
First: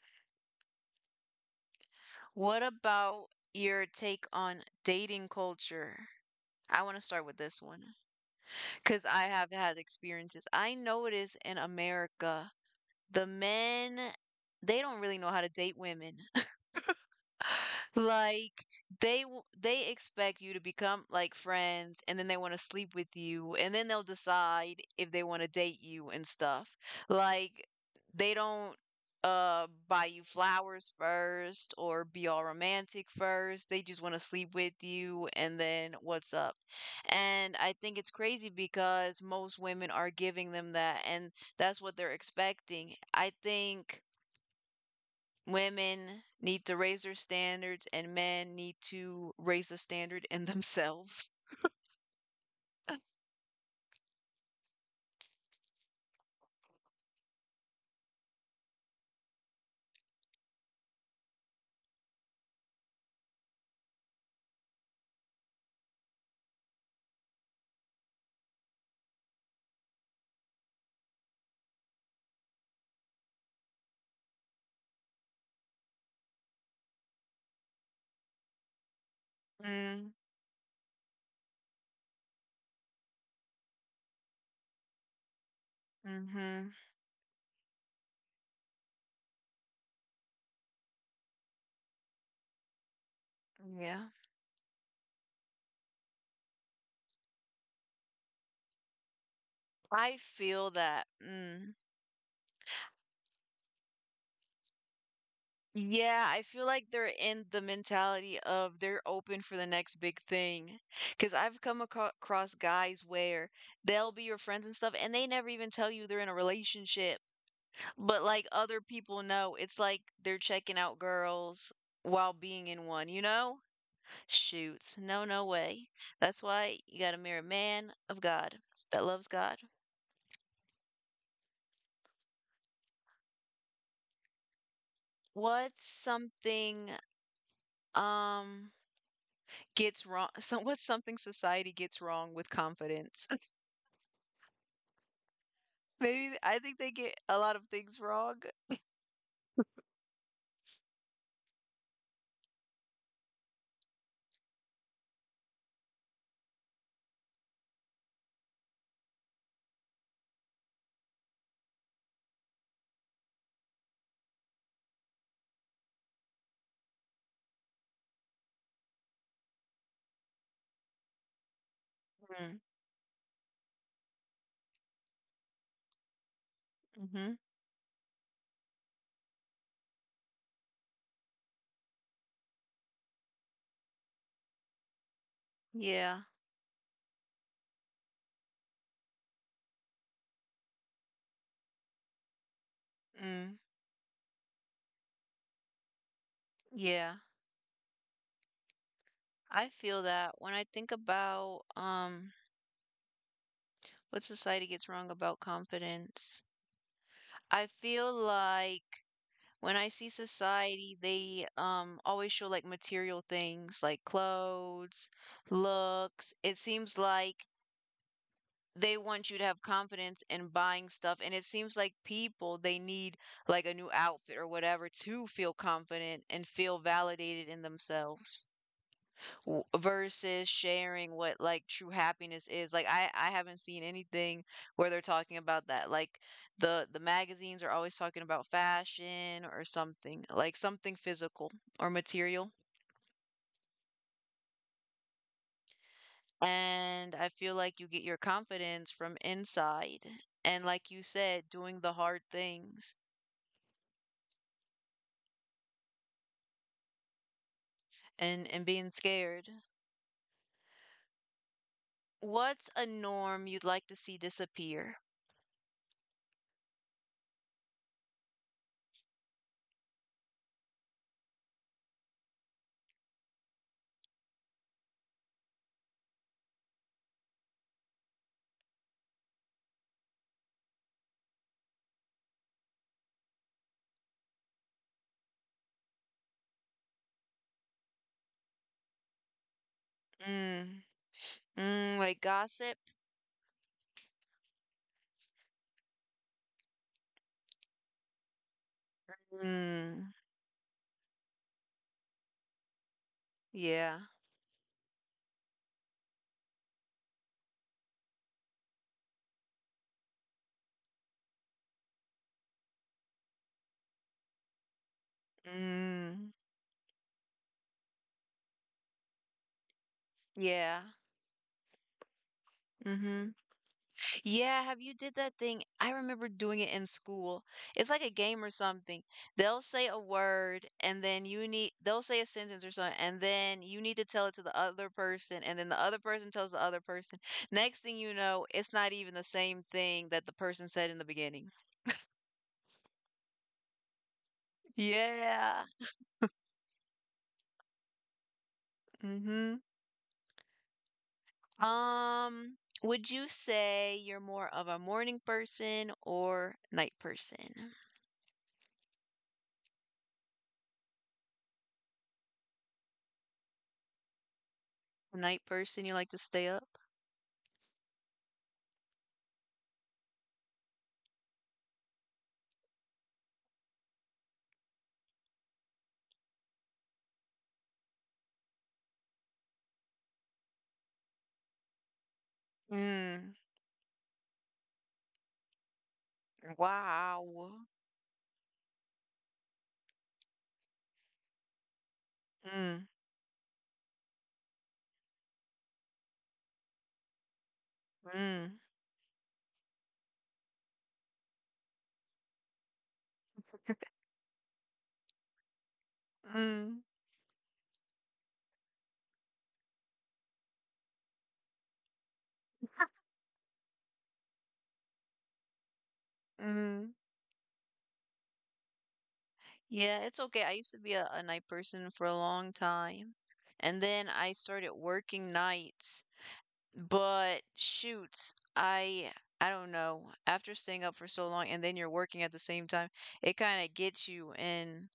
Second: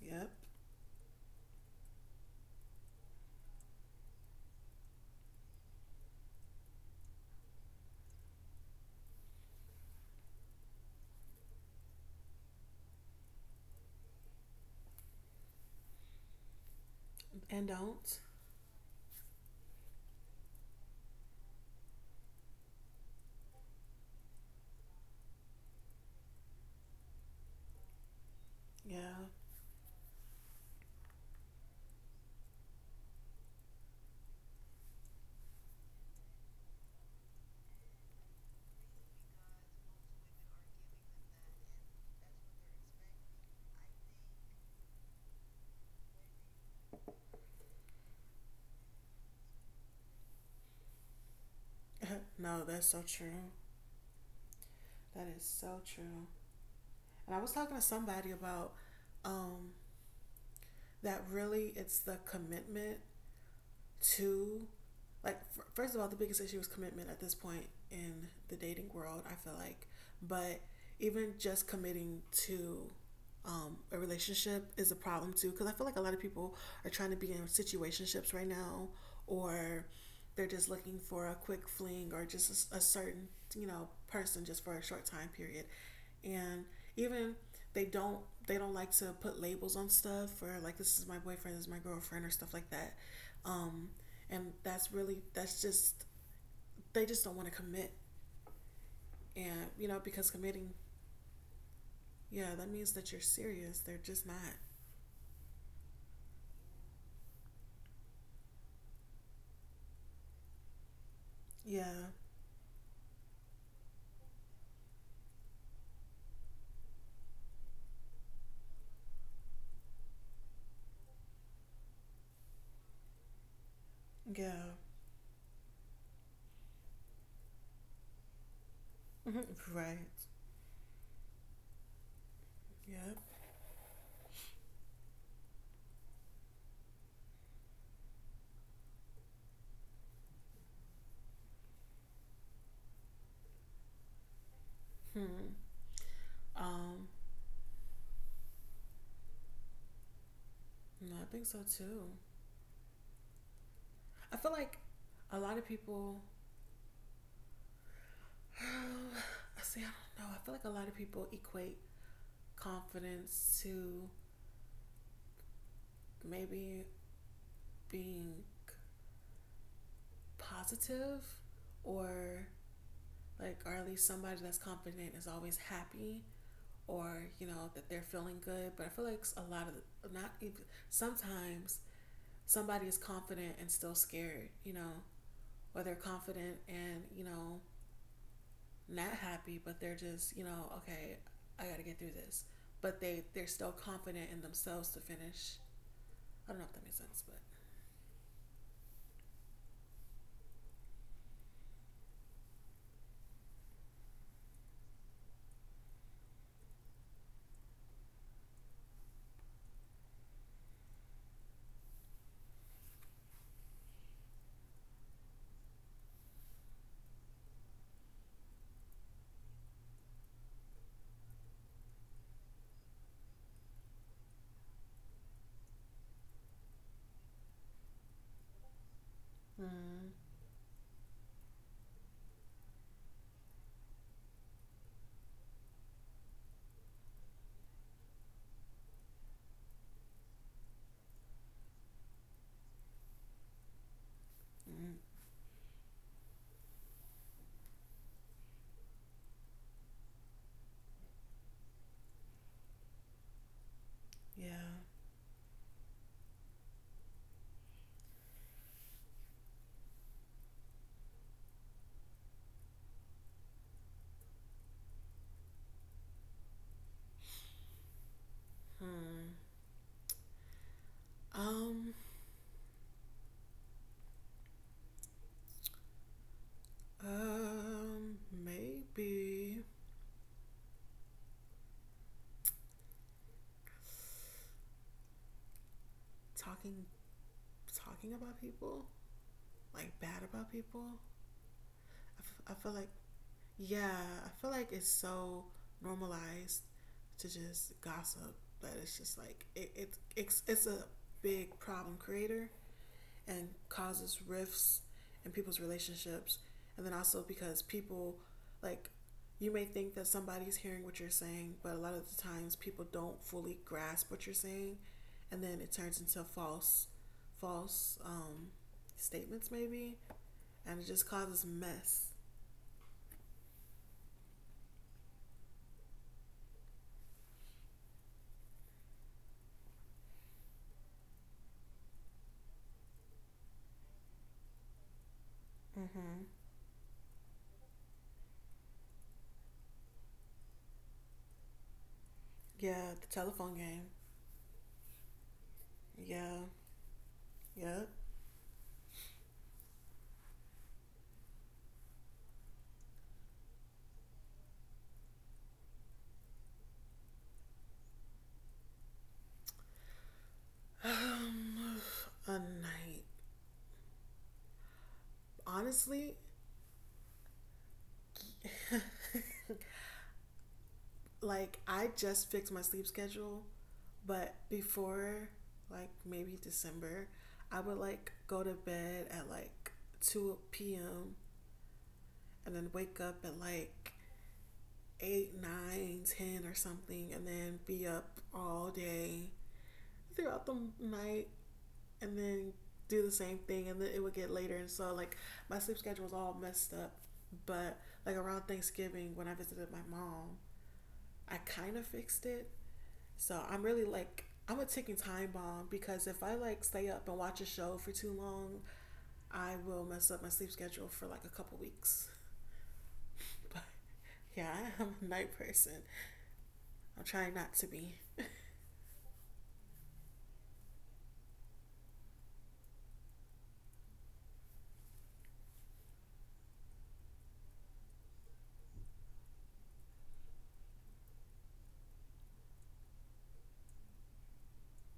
Yep.
What about your take on dating culture? I want to start with this one because I have had experiences. I notice in America the men they don't really know how to date women.
And don't.
Like they w- they expect you to become like friends and then they want to sleep with you and then they'll decide if they want to date you and stuff. Like they don't
Yeah.
uh buy you flowers first or be all romantic first. They just want to sleep with you and then what's up. And I think it's crazy because most women are giving them that and that's what they're expecting. I think women need to raise their standards and men need to raise the standard in themselves.
No, that's so true. That is so true. And I was talking to somebody about um that really it's the commitment. Two, like f- first of all, the biggest issue is commitment at this point in the dating world. I feel like, but even just committing to um, a relationship is a problem too because I feel like a lot of people are trying to be in situationships right now, or
Mm,
they're just looking for a quick fling or just a a certain, you know, person just for a short time period, and
mhm.
even they don't they don't like to put labels on stuff or like this is my boyfriend this is my girlfriend or stuff like that, um,
Yeah.
and that's really that's just they just don't want to commit, and you know
I
because committing,
feel that. Mm.
yeah, that means that you're serious, they're just not.
Yeah, I feel like they're in the mentality of they're open for the next big thing. Because I've come aco-
Yeah.
across guys where they'll be your friends and stuff, and they never even tell you they're in a relationship. But like other people know, it's like they're checking out girls while being in one, you know?
Yeah.
Shoots. No, no way. That's why you gotta marry a man of God that loves God.
Right. Yep.
What's something um gets wrong so what's something society gets wrong with confidence?
Hmm.
Maybe I think they
um
get a lot of things wrong.
no, I think so too. I feel like a lot of people i say i don't know, I feel like a lot of people equate confidence to maybe being positive, or
Mm,
like or at least somebody that's confident is always happy or
hmm.
you know that they're feeling good, but I feel like a lot of not even sometimes somebody is confident and still scared, you know, or they're
Yeah.
confident and you know not happy but they're just you know okay I gotta get through this, but they they're
Mm,
still confident in themselves to finish. I don't know if that makes
yeah.
sense, but
I feel that when I think about um what society gets wrong about confidence. I feel like when I see society, they um always show like material things like clothes, looks. It seems like they want you to have confidence in buying stuff, and it seems like people they need like a new outfit or whatever to feel confident and feel validated in themselves w-
mm,
versus sharing what like true happiness is like i i haven't seen anything where they're talking about that like the the magazines are always talking about fashion or something, like something physical or material,
mm.
and I feel like you get your confidence from inside, and like you said, doing the hard things
Yeah.
and and being scared. What's a norm you'd like to see disappear?
Hmm. um um Maybe talking talking about people, like bad about
Mm,
people.
mm like
I feel
gossip.
like, yeah, I feel like it's so normalized to just gossip, but it's just like it, it
Mm.
it's it's a big problem creator and
Yeah.
causes rifts in people's relationships, and then also because people like you may think that somebody's hearing what you're saying but a lot of the times people don't fully grasp what you're saying, and then it turns into
Mm.
false false um, statements, maybe,
Yeah.
and it just causes mess.
Mhm. Yeah, have you did that thing I remember doing it in school. It's like a game or something. They'll say a word and then you need they'll say a sentence or something and then you need to tell it to the other person and then the other
Mm-hmm.
person tells the other person. Next thing you know, it's not even the same thing that the person said in the beginning.
Yeah, the telephone game.
Yeah.
Yeah, yeah.
Mhm. Um, would you say you're more of a morning person or night person?
Um, a night.
Night person, you like to
Honestly,
stay up?
like I just fixed my sleep schedule, but before like maybe December, I would like go to bed at like two p m and then wake up
Mm.
at like eight, nine, ten or something and then
Wow.
be up all day throughout the night and then
Mm.
do the same thing and then it would get later and so like my sleep schedule was all messed up, but like around
Mm.
thanksgiving when I visited my mom I kind of fixed it, so I'm really like I'm a ticking time bomb because if I like
Mm.
stay up and watch a show for too long I will mess up my sleep schedule for like a couple weeks. But yeah, I'm a night person.
Mm.
I'm trying not to be.
Yeah, it's okay. I used to be a, a night person for a long time. And then I started working nights. But shoots, I I don't know. After staying up for so long and then you're working at the same time, it kind of gets you and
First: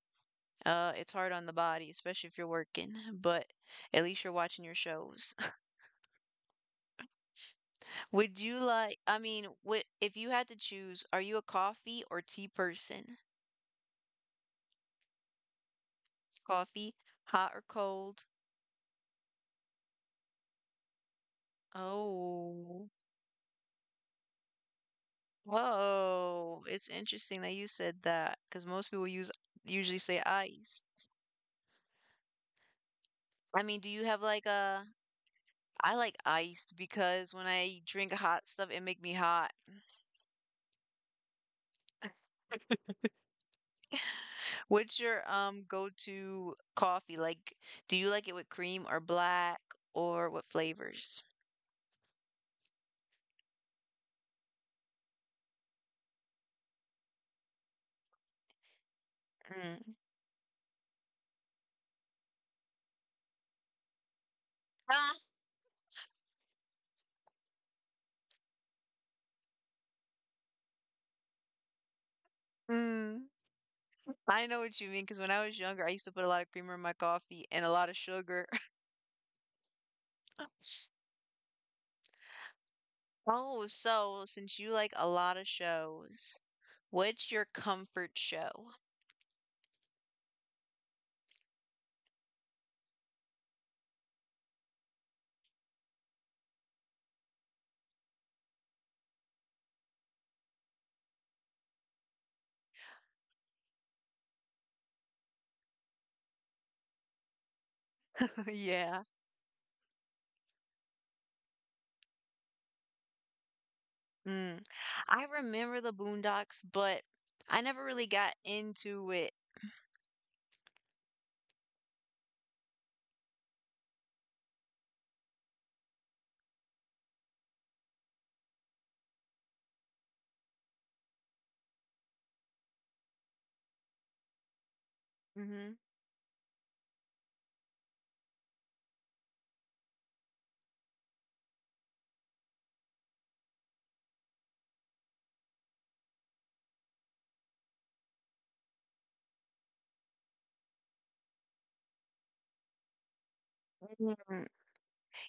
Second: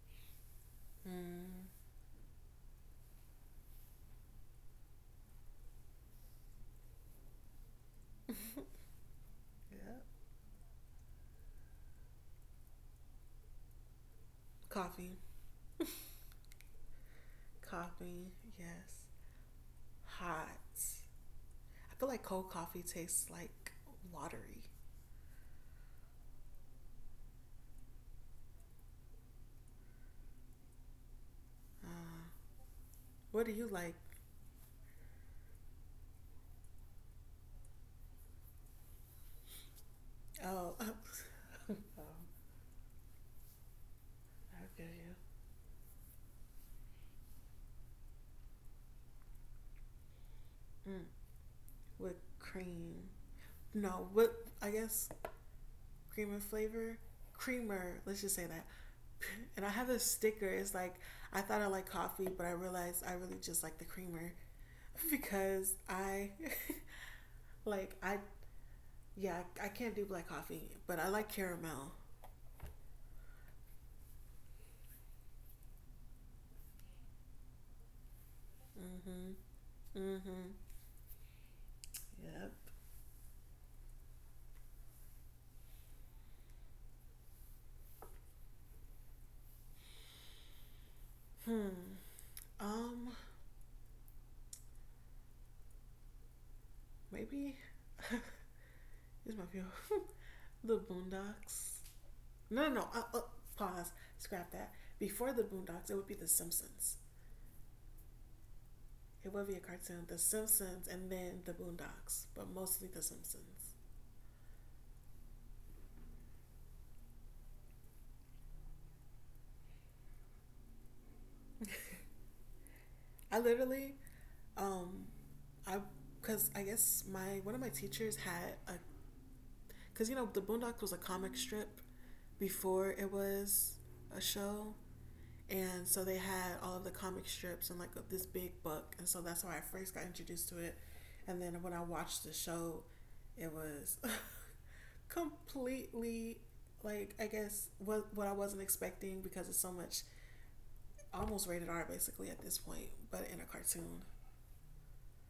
uh it's hard on the
Mm.
body, especially if you're working, but at least you're watching your shows. Would you like, I mean, what
Yeah.
if you had to choose, are you a coffee or tea person?
coffee
Coffee, hot or cold?
Coffee, yes, hot. I feel like cold coffee
Oh,
tastes like watery.
whoa. It's interesting that you said that because most people use usually say ice.
Uh, what do you
I
like?
mean, do you have like a, I like iced because when I drink hot stuff, it make me hot.
Oh, oh, I'll give you.
What's your um go-to coffee? Like, do you like it with cream or black or what
Mm,
flavors?
with cream. No, with I guess cream and flavor? Creamer, let's just say that. And I have a sticker.
Mm.
It's like, I thought I liked coffee, but I realized I really just like the creamer because
Ah.
I, like, I, yeah, I can't do black coffee, but I like caramel.
Mm. I know what you mean because when I was younger, I used to put a lot of creamer in my coffee and a lot of
Mm
sugar.
hmm. Mm hmm. Yep.
Oh, so since you like a lot of shows, what's your comfort show?
Hmm. Um, Maybe this might be the Boondocks. No, no, no. Uh, uh, pause. Scrap that. Before the Boondocks, it would be the Simpsons. It would be a
Yeah.
cartoon, the Simpsons, and then the Boondocks, but mostly the Simpsons.
Mm. I remember the Boondocks, but I never really got into it.
I literally, um, I, cause I guess my one of my teachers had a, cause you know the Boondocks was a comic strip before it was a show.
Hmm.
And so they had all of the comic strips and like this big book, and so that's how I first got introduced to it. And then when I watched the show, it was completely, like I guess what, what I wasn't expecting, because it's so much almost rated R basically at this point, but in a cartoon.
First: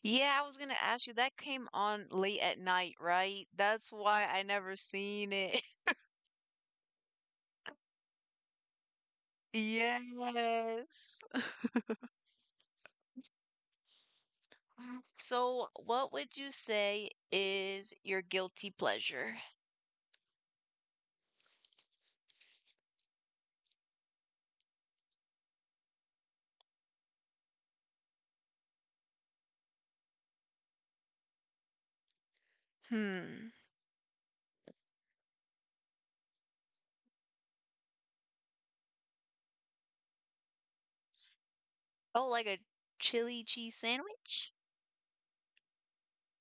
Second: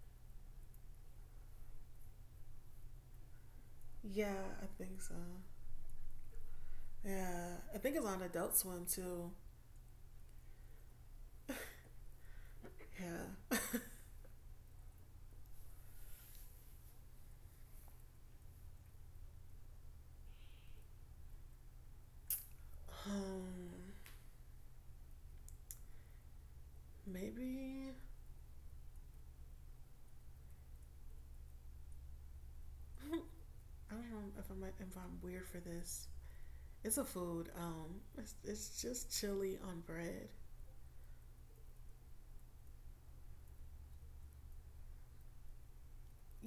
Yeah, I was gonna ask you, that came on late at night, right? That's why I
Yeah, I
never
think so.
seen it.
Yeah, I think it's on Adult Swim too.
Yes.
yeah
So, what would you say is your guilty pleasure?
um Maybe. I
Hmm.
don't know if i'm if I'm weird for this. It's a food. Um, it's, it's just chili on bread.
Oh, like a chili cheese sandwich?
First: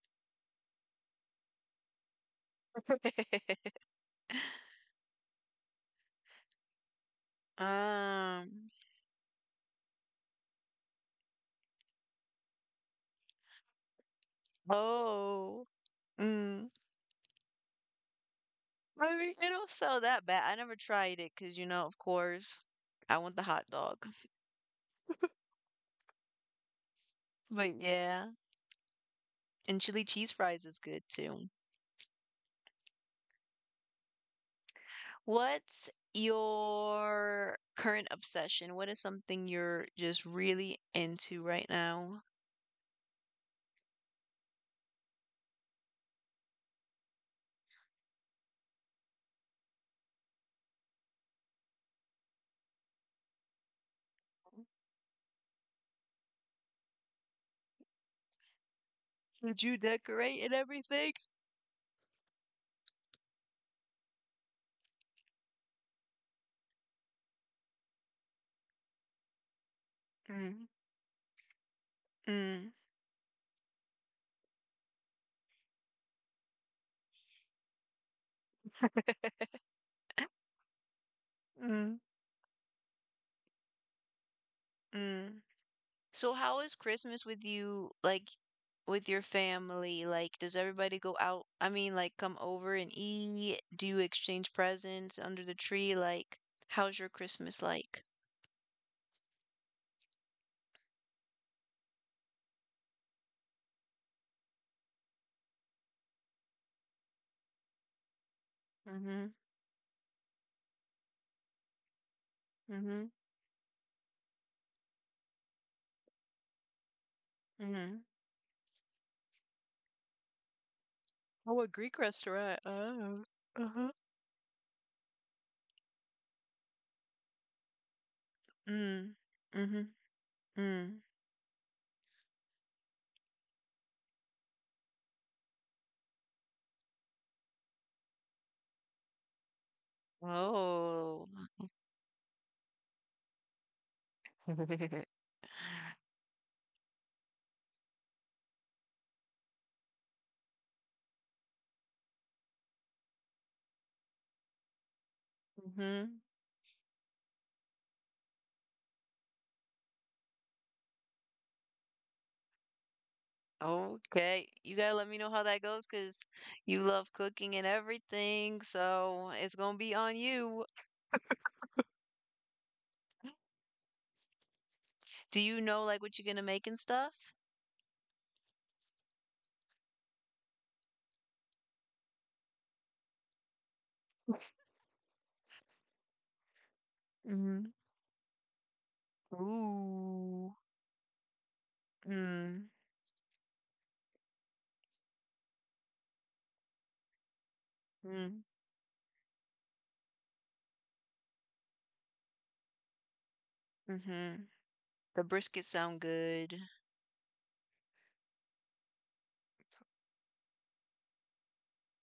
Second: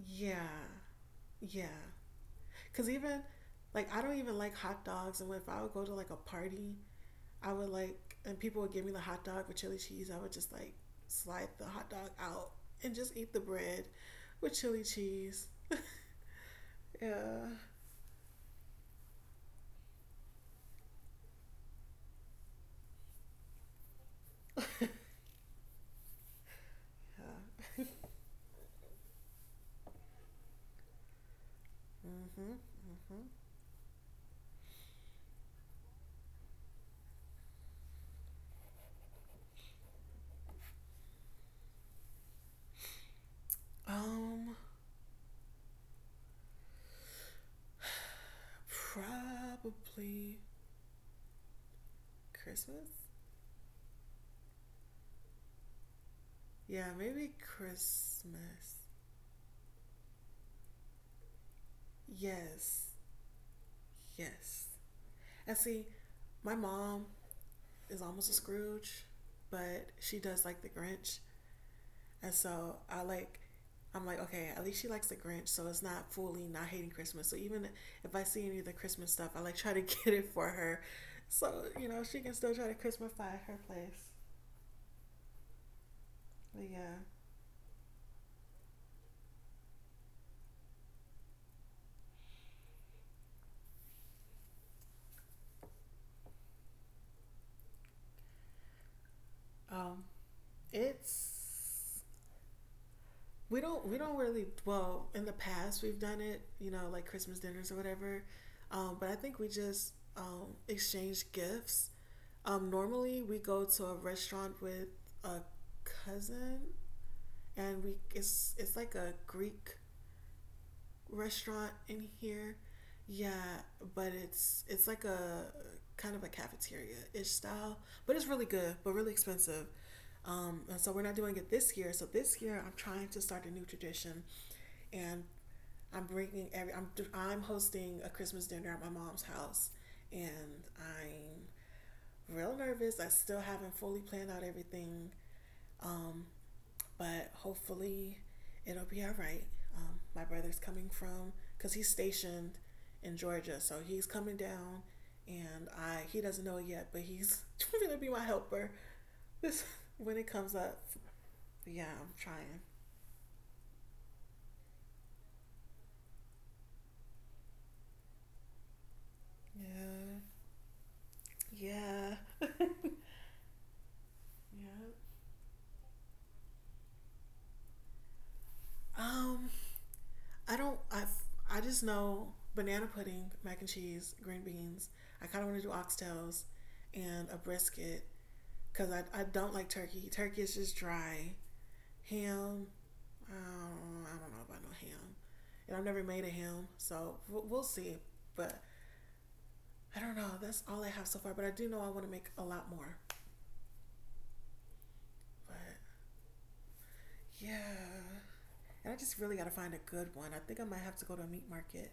Yeah, yeah. Cause even like I don't even like hot dogs, and if I would go to like a party, I would like, and people
Um.
would give me the hot dog with chili cheese. I would just like slide the hot dog out and just eat the bread with chili cheese.
Oh, mm.
Yeah.
I mean, it don't sound that bad. I never tried it because, you know, of course, I want the hot dog. But yeah, and chili cheese fries is good too. What's your current obsession? What is something you're just really into right now?
Um, Probably Christmas. Yeah, maybe Christmas.
Did you decorate and everything?
Yes, yes. And see, my mom is almost a Scrooge, but she does
Mm,
like the Grinch, and
mm,
so I like. I'm like, okay, at least she likes the Grinch, so it's not fully not hating Christmas. So even if I see any of the Christmas stuff, I like try to get it for her, so you
mm,
know she can still try to Christmasify her place.
mm. So how
But
is
yeah,
Christmas with you, like with your family? Like, does everybody go out? I mean, like, come over and eat? Do you exchange presents under the tree? Like, how's your Christmas like?
um, it's we don't we don't really, well, in the past we've done it, you know, like Christmas dinners or whatever. Um, but
Mm-hmm,
I think we just um, exchange gifts. Um,
mm-hmm,
normally we go to a restaurant with a cousin, and
mm-hmm.
we it's it's like a Greek
Oh, a
restaurant
Greek
in
restaurant.
here.
Oh,
Yeah,
uh-huh.
but it's it's like a kind of a cafeteria ish style, but it's really good, but
Mm,
really expensive.
mm-hmm,
Um, and
mm.
so we're not doing it this year. So this year I'm trying to start a new tradition, and I'm bringing every I'm I'm hosting a Christmas dinner at my mom's house, and
Oh.
I'm real nervous. I still haven't fully planned out everything. Um, but hopefully it'll be all right. Um, my brother's coming from because he's stationed in Georgia, so he's coming down, and I,
Mm-hmm.
he doesn't know it yet, but he's gonna be my helper. This when it comes up. Yeah, I'm trying.
Okay, you gotta let me know how that goes because you love cooking and everything, so it's gonna be on
Yeah,
you.
yeah, yeah.
Do you know like what you're gonna make and stuff?
Um, I don't. I I just know banana pudding, mac and cheese, green beans. I kind of want to do oxtails and a
Hmm.
brisket, because I, I don't like turkey. Turkey
Ooh.
is just dry.
Mm.
Ham, I don't, I don't know about no ham. And I've never made a ham, so we'll, we'll see.
Mm.
But I don't know. That's all I have so far. But I do know I want to make a lot more.
Mm-hmm. The brisket
But
sound good.
yeah. And I just really got to find a good one. I think I might have to go to a meat market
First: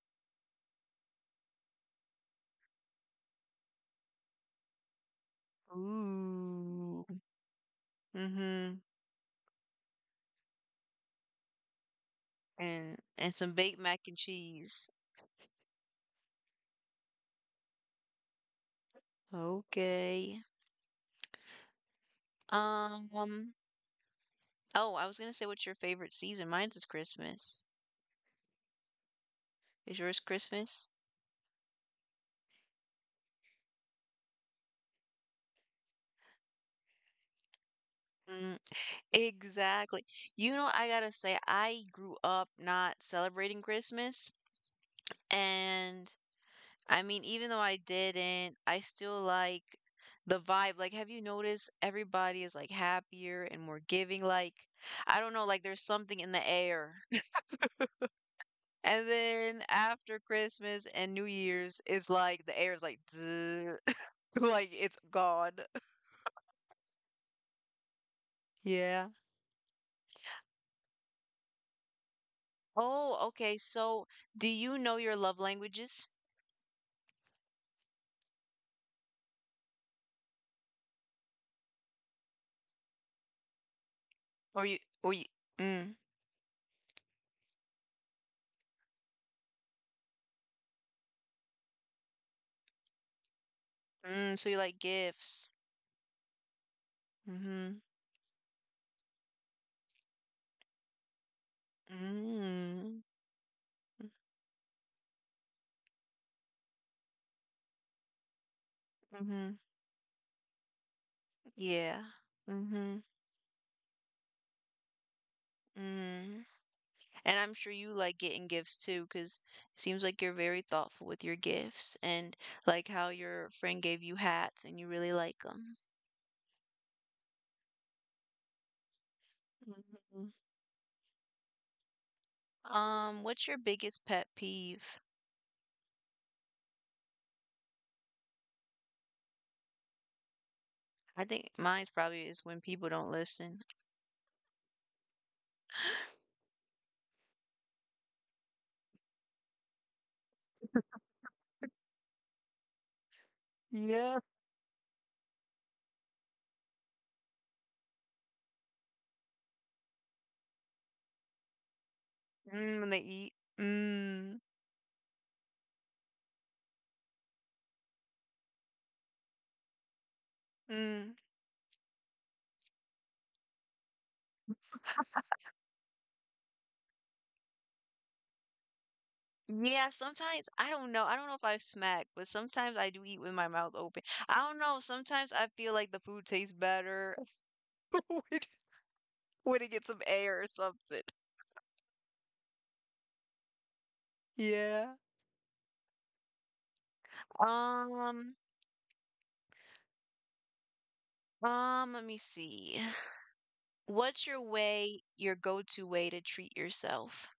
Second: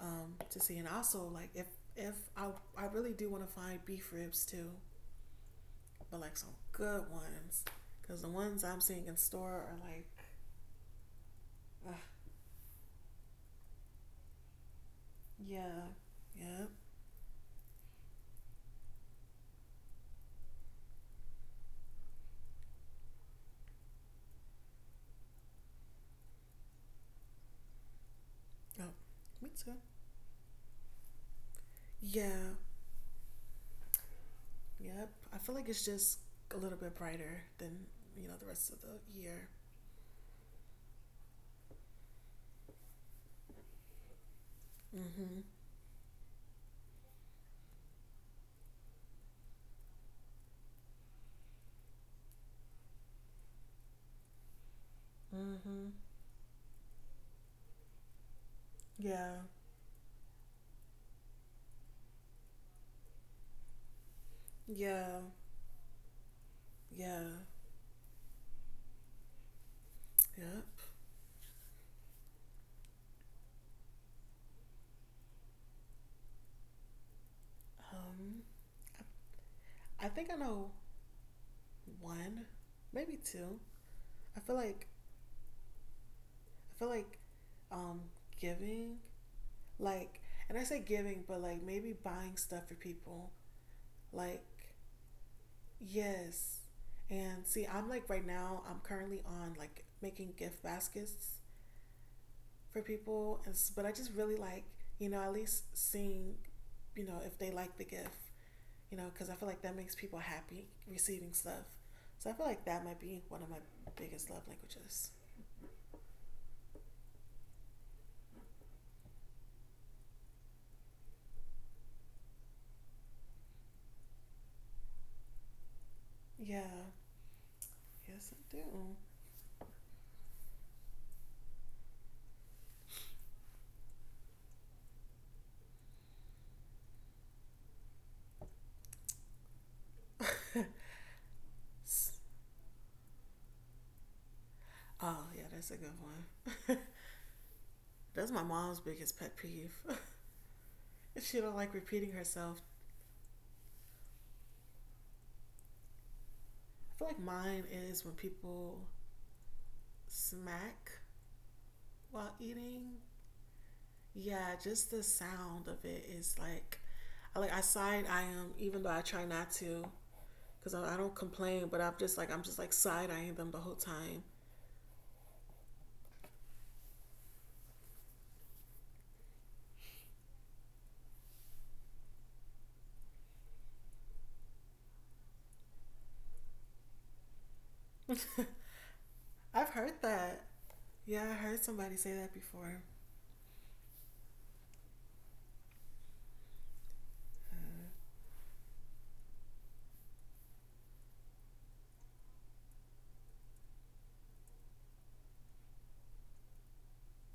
um, to see. And also, like, if if I, I really do want to find beef ribs too, but like some good
Ooh.
ones. Because the ones
Mm-hmm.
I'm seeing in store are like, ugh,
And and some baked mac and cheese.
yeah, yeah.
Okay. Um. Oh, I was gonna say what's your favorite season? Mine's is Christmas.
Oh, me too.
Is yours Christmas?
Yeah, yep. I feel like it's just a little bit brighter than you know the
Mm.
rest of the year.
Exactly. You know, I gotta say, I grew up not celebrating Christmas,
Mm-hmm.
and I mean, even though I didn't, I still like the vibe. Like, have you noticed everybody is like happier and more giving? Like, I don't know, like there's
Mm-hmm.
something in the air. And
Yeah.
then after Christmas and New Year's, it's like the air is like, like it's
Yeah.
gone.
Yeah.
Yeah.
Yep.
Oh, okay. So, do you know your love languages?
Um, I I think I know one, maybe two. I feel
Or you,
like
or you, mm.
I feel like um giving, like, and I say giving, but like maybe buying stuff for people.
Mm, so
Like.
you like gifts.
Yes. And see,
Mm.
I'm like right now, I'm currently on like making gift baskets for
Mhm.
people, and s- but I
Mm.
just really like, you know, at least seeing, you know, if they like the gift, you know,
Mm,
because I feel
mhm.
like that makes people happy receiving stuff.
Yeah.
So I feel
Mm.
like that
Mhm.
might be one of my biggest love languages.
Mm. And I'm sure you like getting gifts too, because it seems like you're very thoughtful with your gifts and like how your friend gave you hats and you really like them.
Yeah. Yes, I do.
Mhm. Um, what's your biggest pet peeve? I think mine's
S-
probably is when people don't listen.
oh, yeah, that's a good one. That's my mom's biggest pet peeve. She don't like repeating herself.
Yeah.
I feel like mine is when people smack while
Mm, when they
eating.
eat. Mm.
Yeah, just the sound of it is like, like I side eye them even though I try not to, cause I
Mm.
don't complain. But I'm just like I'm just like side eyeing them the whole time.
Yeah, sometimes I don't know. I don't know if I've smacked, but sometimes I do eat with my mouth open. I don't know. Sometimes I feel like the food tastes better when when it
I've
gets
heard
some air or
that.
something.
Yeah, I heard somebody say that before.
Yeah. Um, um, let me see. What's your way, your go-to way to treat yourself?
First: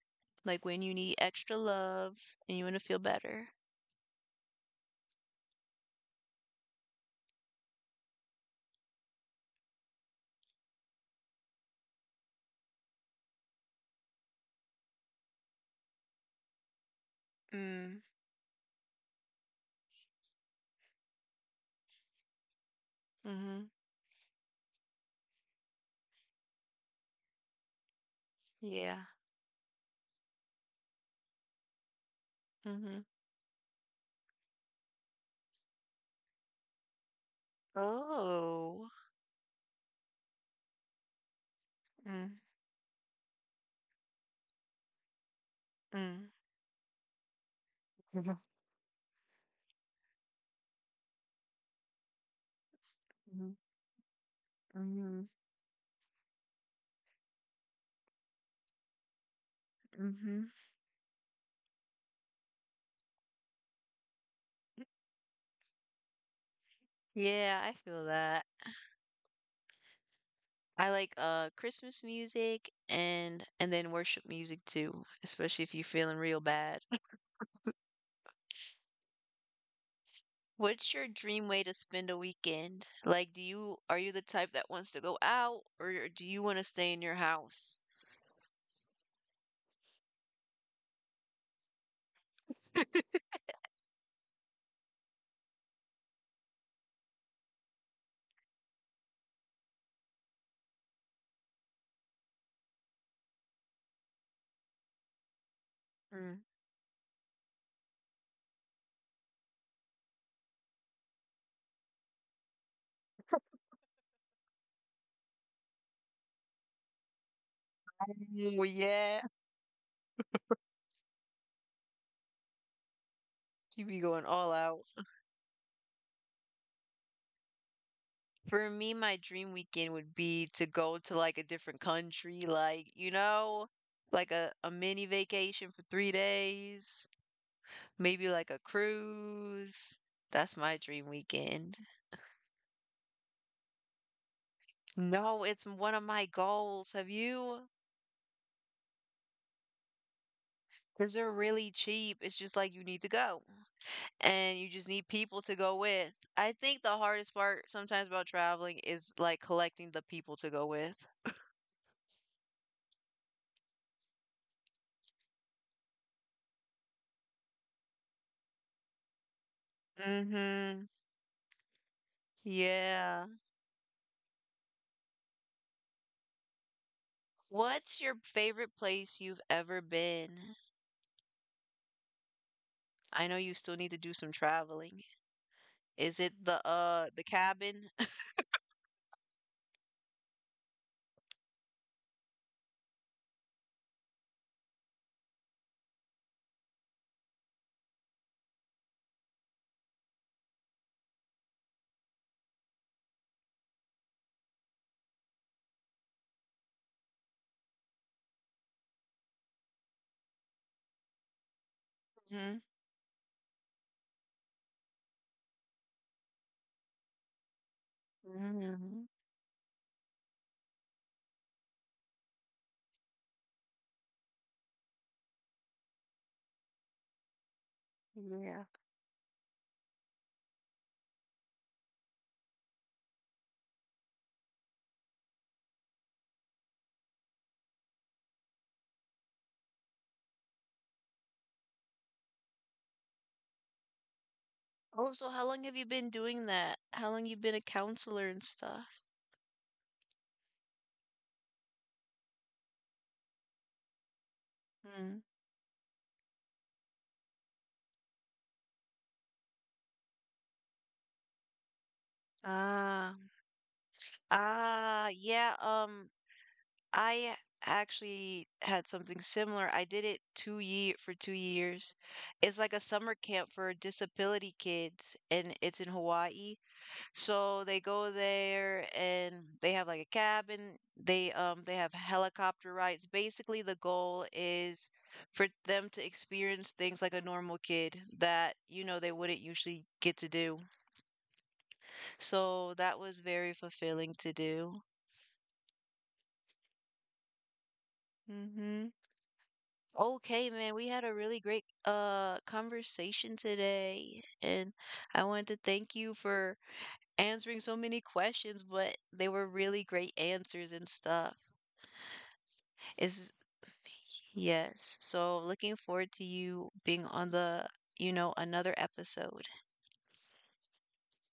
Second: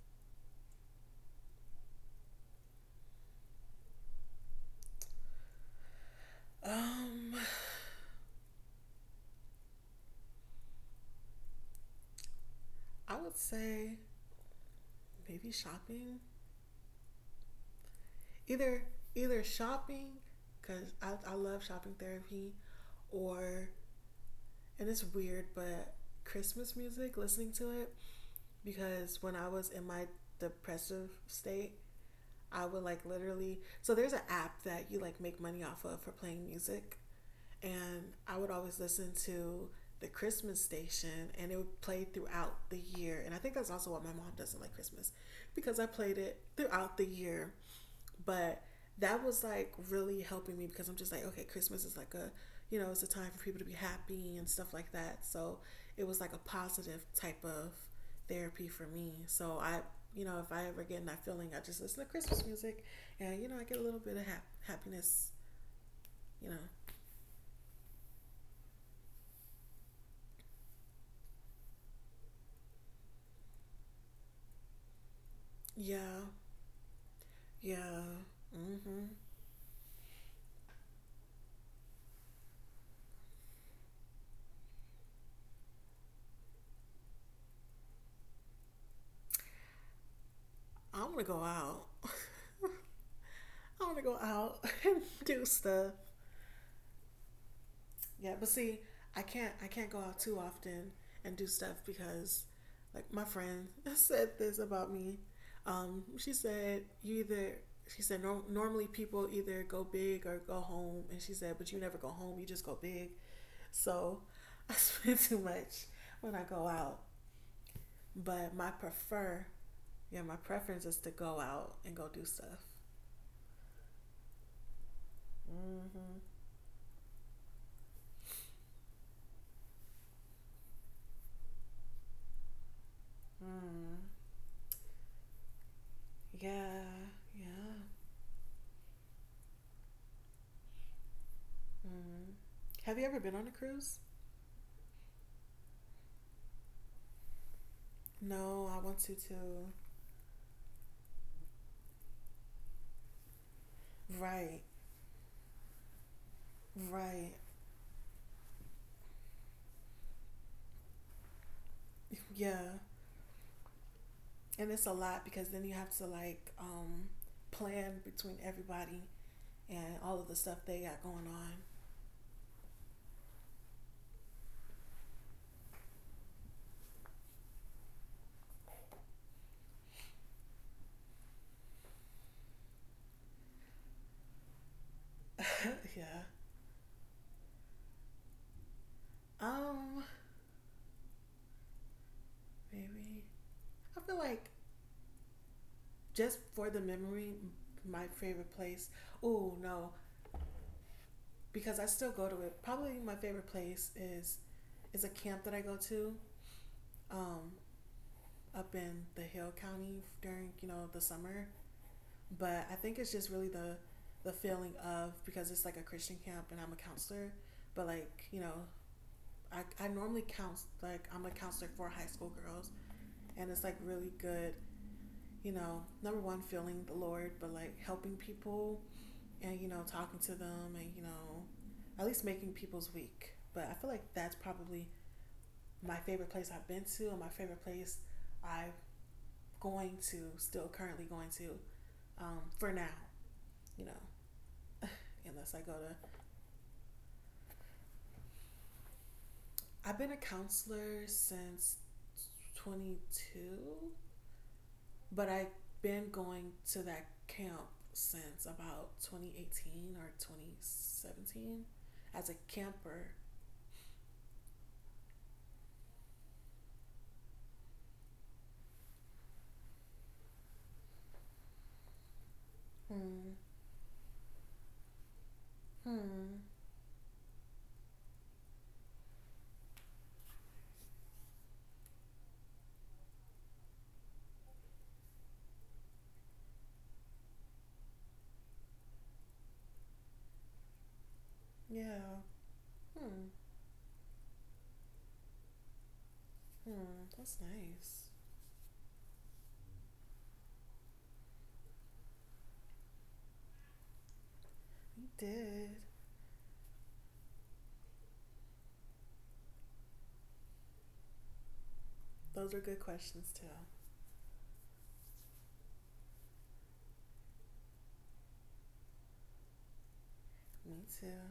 Like when you need extra love and you want to feel better.
Um, I would say maybe shopping.
Mm.
Either Either shopping, cause I I love shopping therapy,
Mm-hmm.
or, and it's weird, but Christmas music, listening to it.
Yeah.
Because when I was in my depressive state, I would
Mm-hmm.
like literally. So there's an app that you like make money off of for playing music, and I would always
Oh.
listen to the Christmas station, and it would play
Mm.
throughout the year. And I think that's also why my mom doesn't like Christmas, because I played
Mm.
it throughout the year.
Mm-hmm.
But that was like really helping me because I'm just like, okay, Christmas is like a, you know, it's a time for people to be happy and stuff like that. So it was like a positive type of therapy for me. So I, you know,
Mm-hmm.
if I ever get in that feeling, I just listen to Christmas music and, you know, I get a little bit of hap- happiness, you know.
Yeah, I feel that. I like uh Christmas music and and then worship music too, especially if you're feeling
Yeah,
real bad.
yeah. Mm-hmm.
What's your dream way to spend a weekend? Like, do you are you the type that wants to go out or do you want to stay in your house?
I want to go out. I want to go out and do stuff. Yeah, but see, I can't I can't go out too often and do stuff because like my friend said this about me. Um, she
Mm.
said you either she said, "Nor- normally people either go big or go home, and she said but you never go home, you just go big." So I spend too much when I go out, but
Oh,
my
yeah,
prefer yeah, my preference is to go out and go do stuff.
you be going all out.
Mhm.
For me, my dream weekend would be to go to like a different country, like, you know,
Mm.
like a, a mini vacation for three
Yeah.
days. Maybe like a cruise. That's my dream weekend.
Mm. Have you ever been on a cruise?
No, it's one of my goals. Have you?
No, I want to too.
Because they're really cheap. It's just like you need to go
Right,
and you just need people to go with. I think the
right.
hardest part sometimes about traveling is like collecting the people to go with.
Yeah. And it's a lot because then you have to like um plan between everybody and all of the stuff they
Mm-hmm.
got going on.
Yeah. What's your favorite place you've ever been? I know you still need to do some traveling.
Yeah.
Is it the uh the cabin?
Um, Maybe. I feel like just for the memory, my favorite place. Oh no, because I still go to it. Probably my favorite place is is a camp that I go to um up in the Hill County during you know the summer. But I think it's just really the the feeling of, because it's like a Christian camp and I'm a counselor, but like you know,
Mm-hmm.
I I normally counsel, like I'm a counselor for high school girls, and it's like really good. You know, number one, feeling the Lord, but like helping
Yeah.
people and you know talking to them and you know, at least making people's week. But I feel like that's probably my favorite place I've been to, and my favorite place I'm going to, still currently going to, um, for now, you know,
Oh, so how
unless
long
I go
have you been
to
doing that? How long you been a counselor and stuff?
I've been a counselor since 22,
Mm.
but I've been going to that camp since about twenty eighteen or twenty seventeen as a camper.
Ah, ah, yeah. Um, I actually had something similar. I did it two year for two years. It's like a summer
Hmm.
camp for disability kids, and it's in
Hmm.
Hawaii. So they go there and they have like a cabin. They um they have helicopter rides. Basically, the goal is for them to experience things like a normal kid that, you know, they wouldn't usually get to do.
Yeah.
So that was
Hmm.
very fulfilling to do.
Hmm. That's nice.
Hmm. Okay, man, we had a really great uh conversation today, and
You
I wanted to
did.
thank you for answering so many questions, but they were really great answers and stuff.
Those were good
Is
questions too.
yes. So looking forward to you being on the, you know, another episode.
Me too.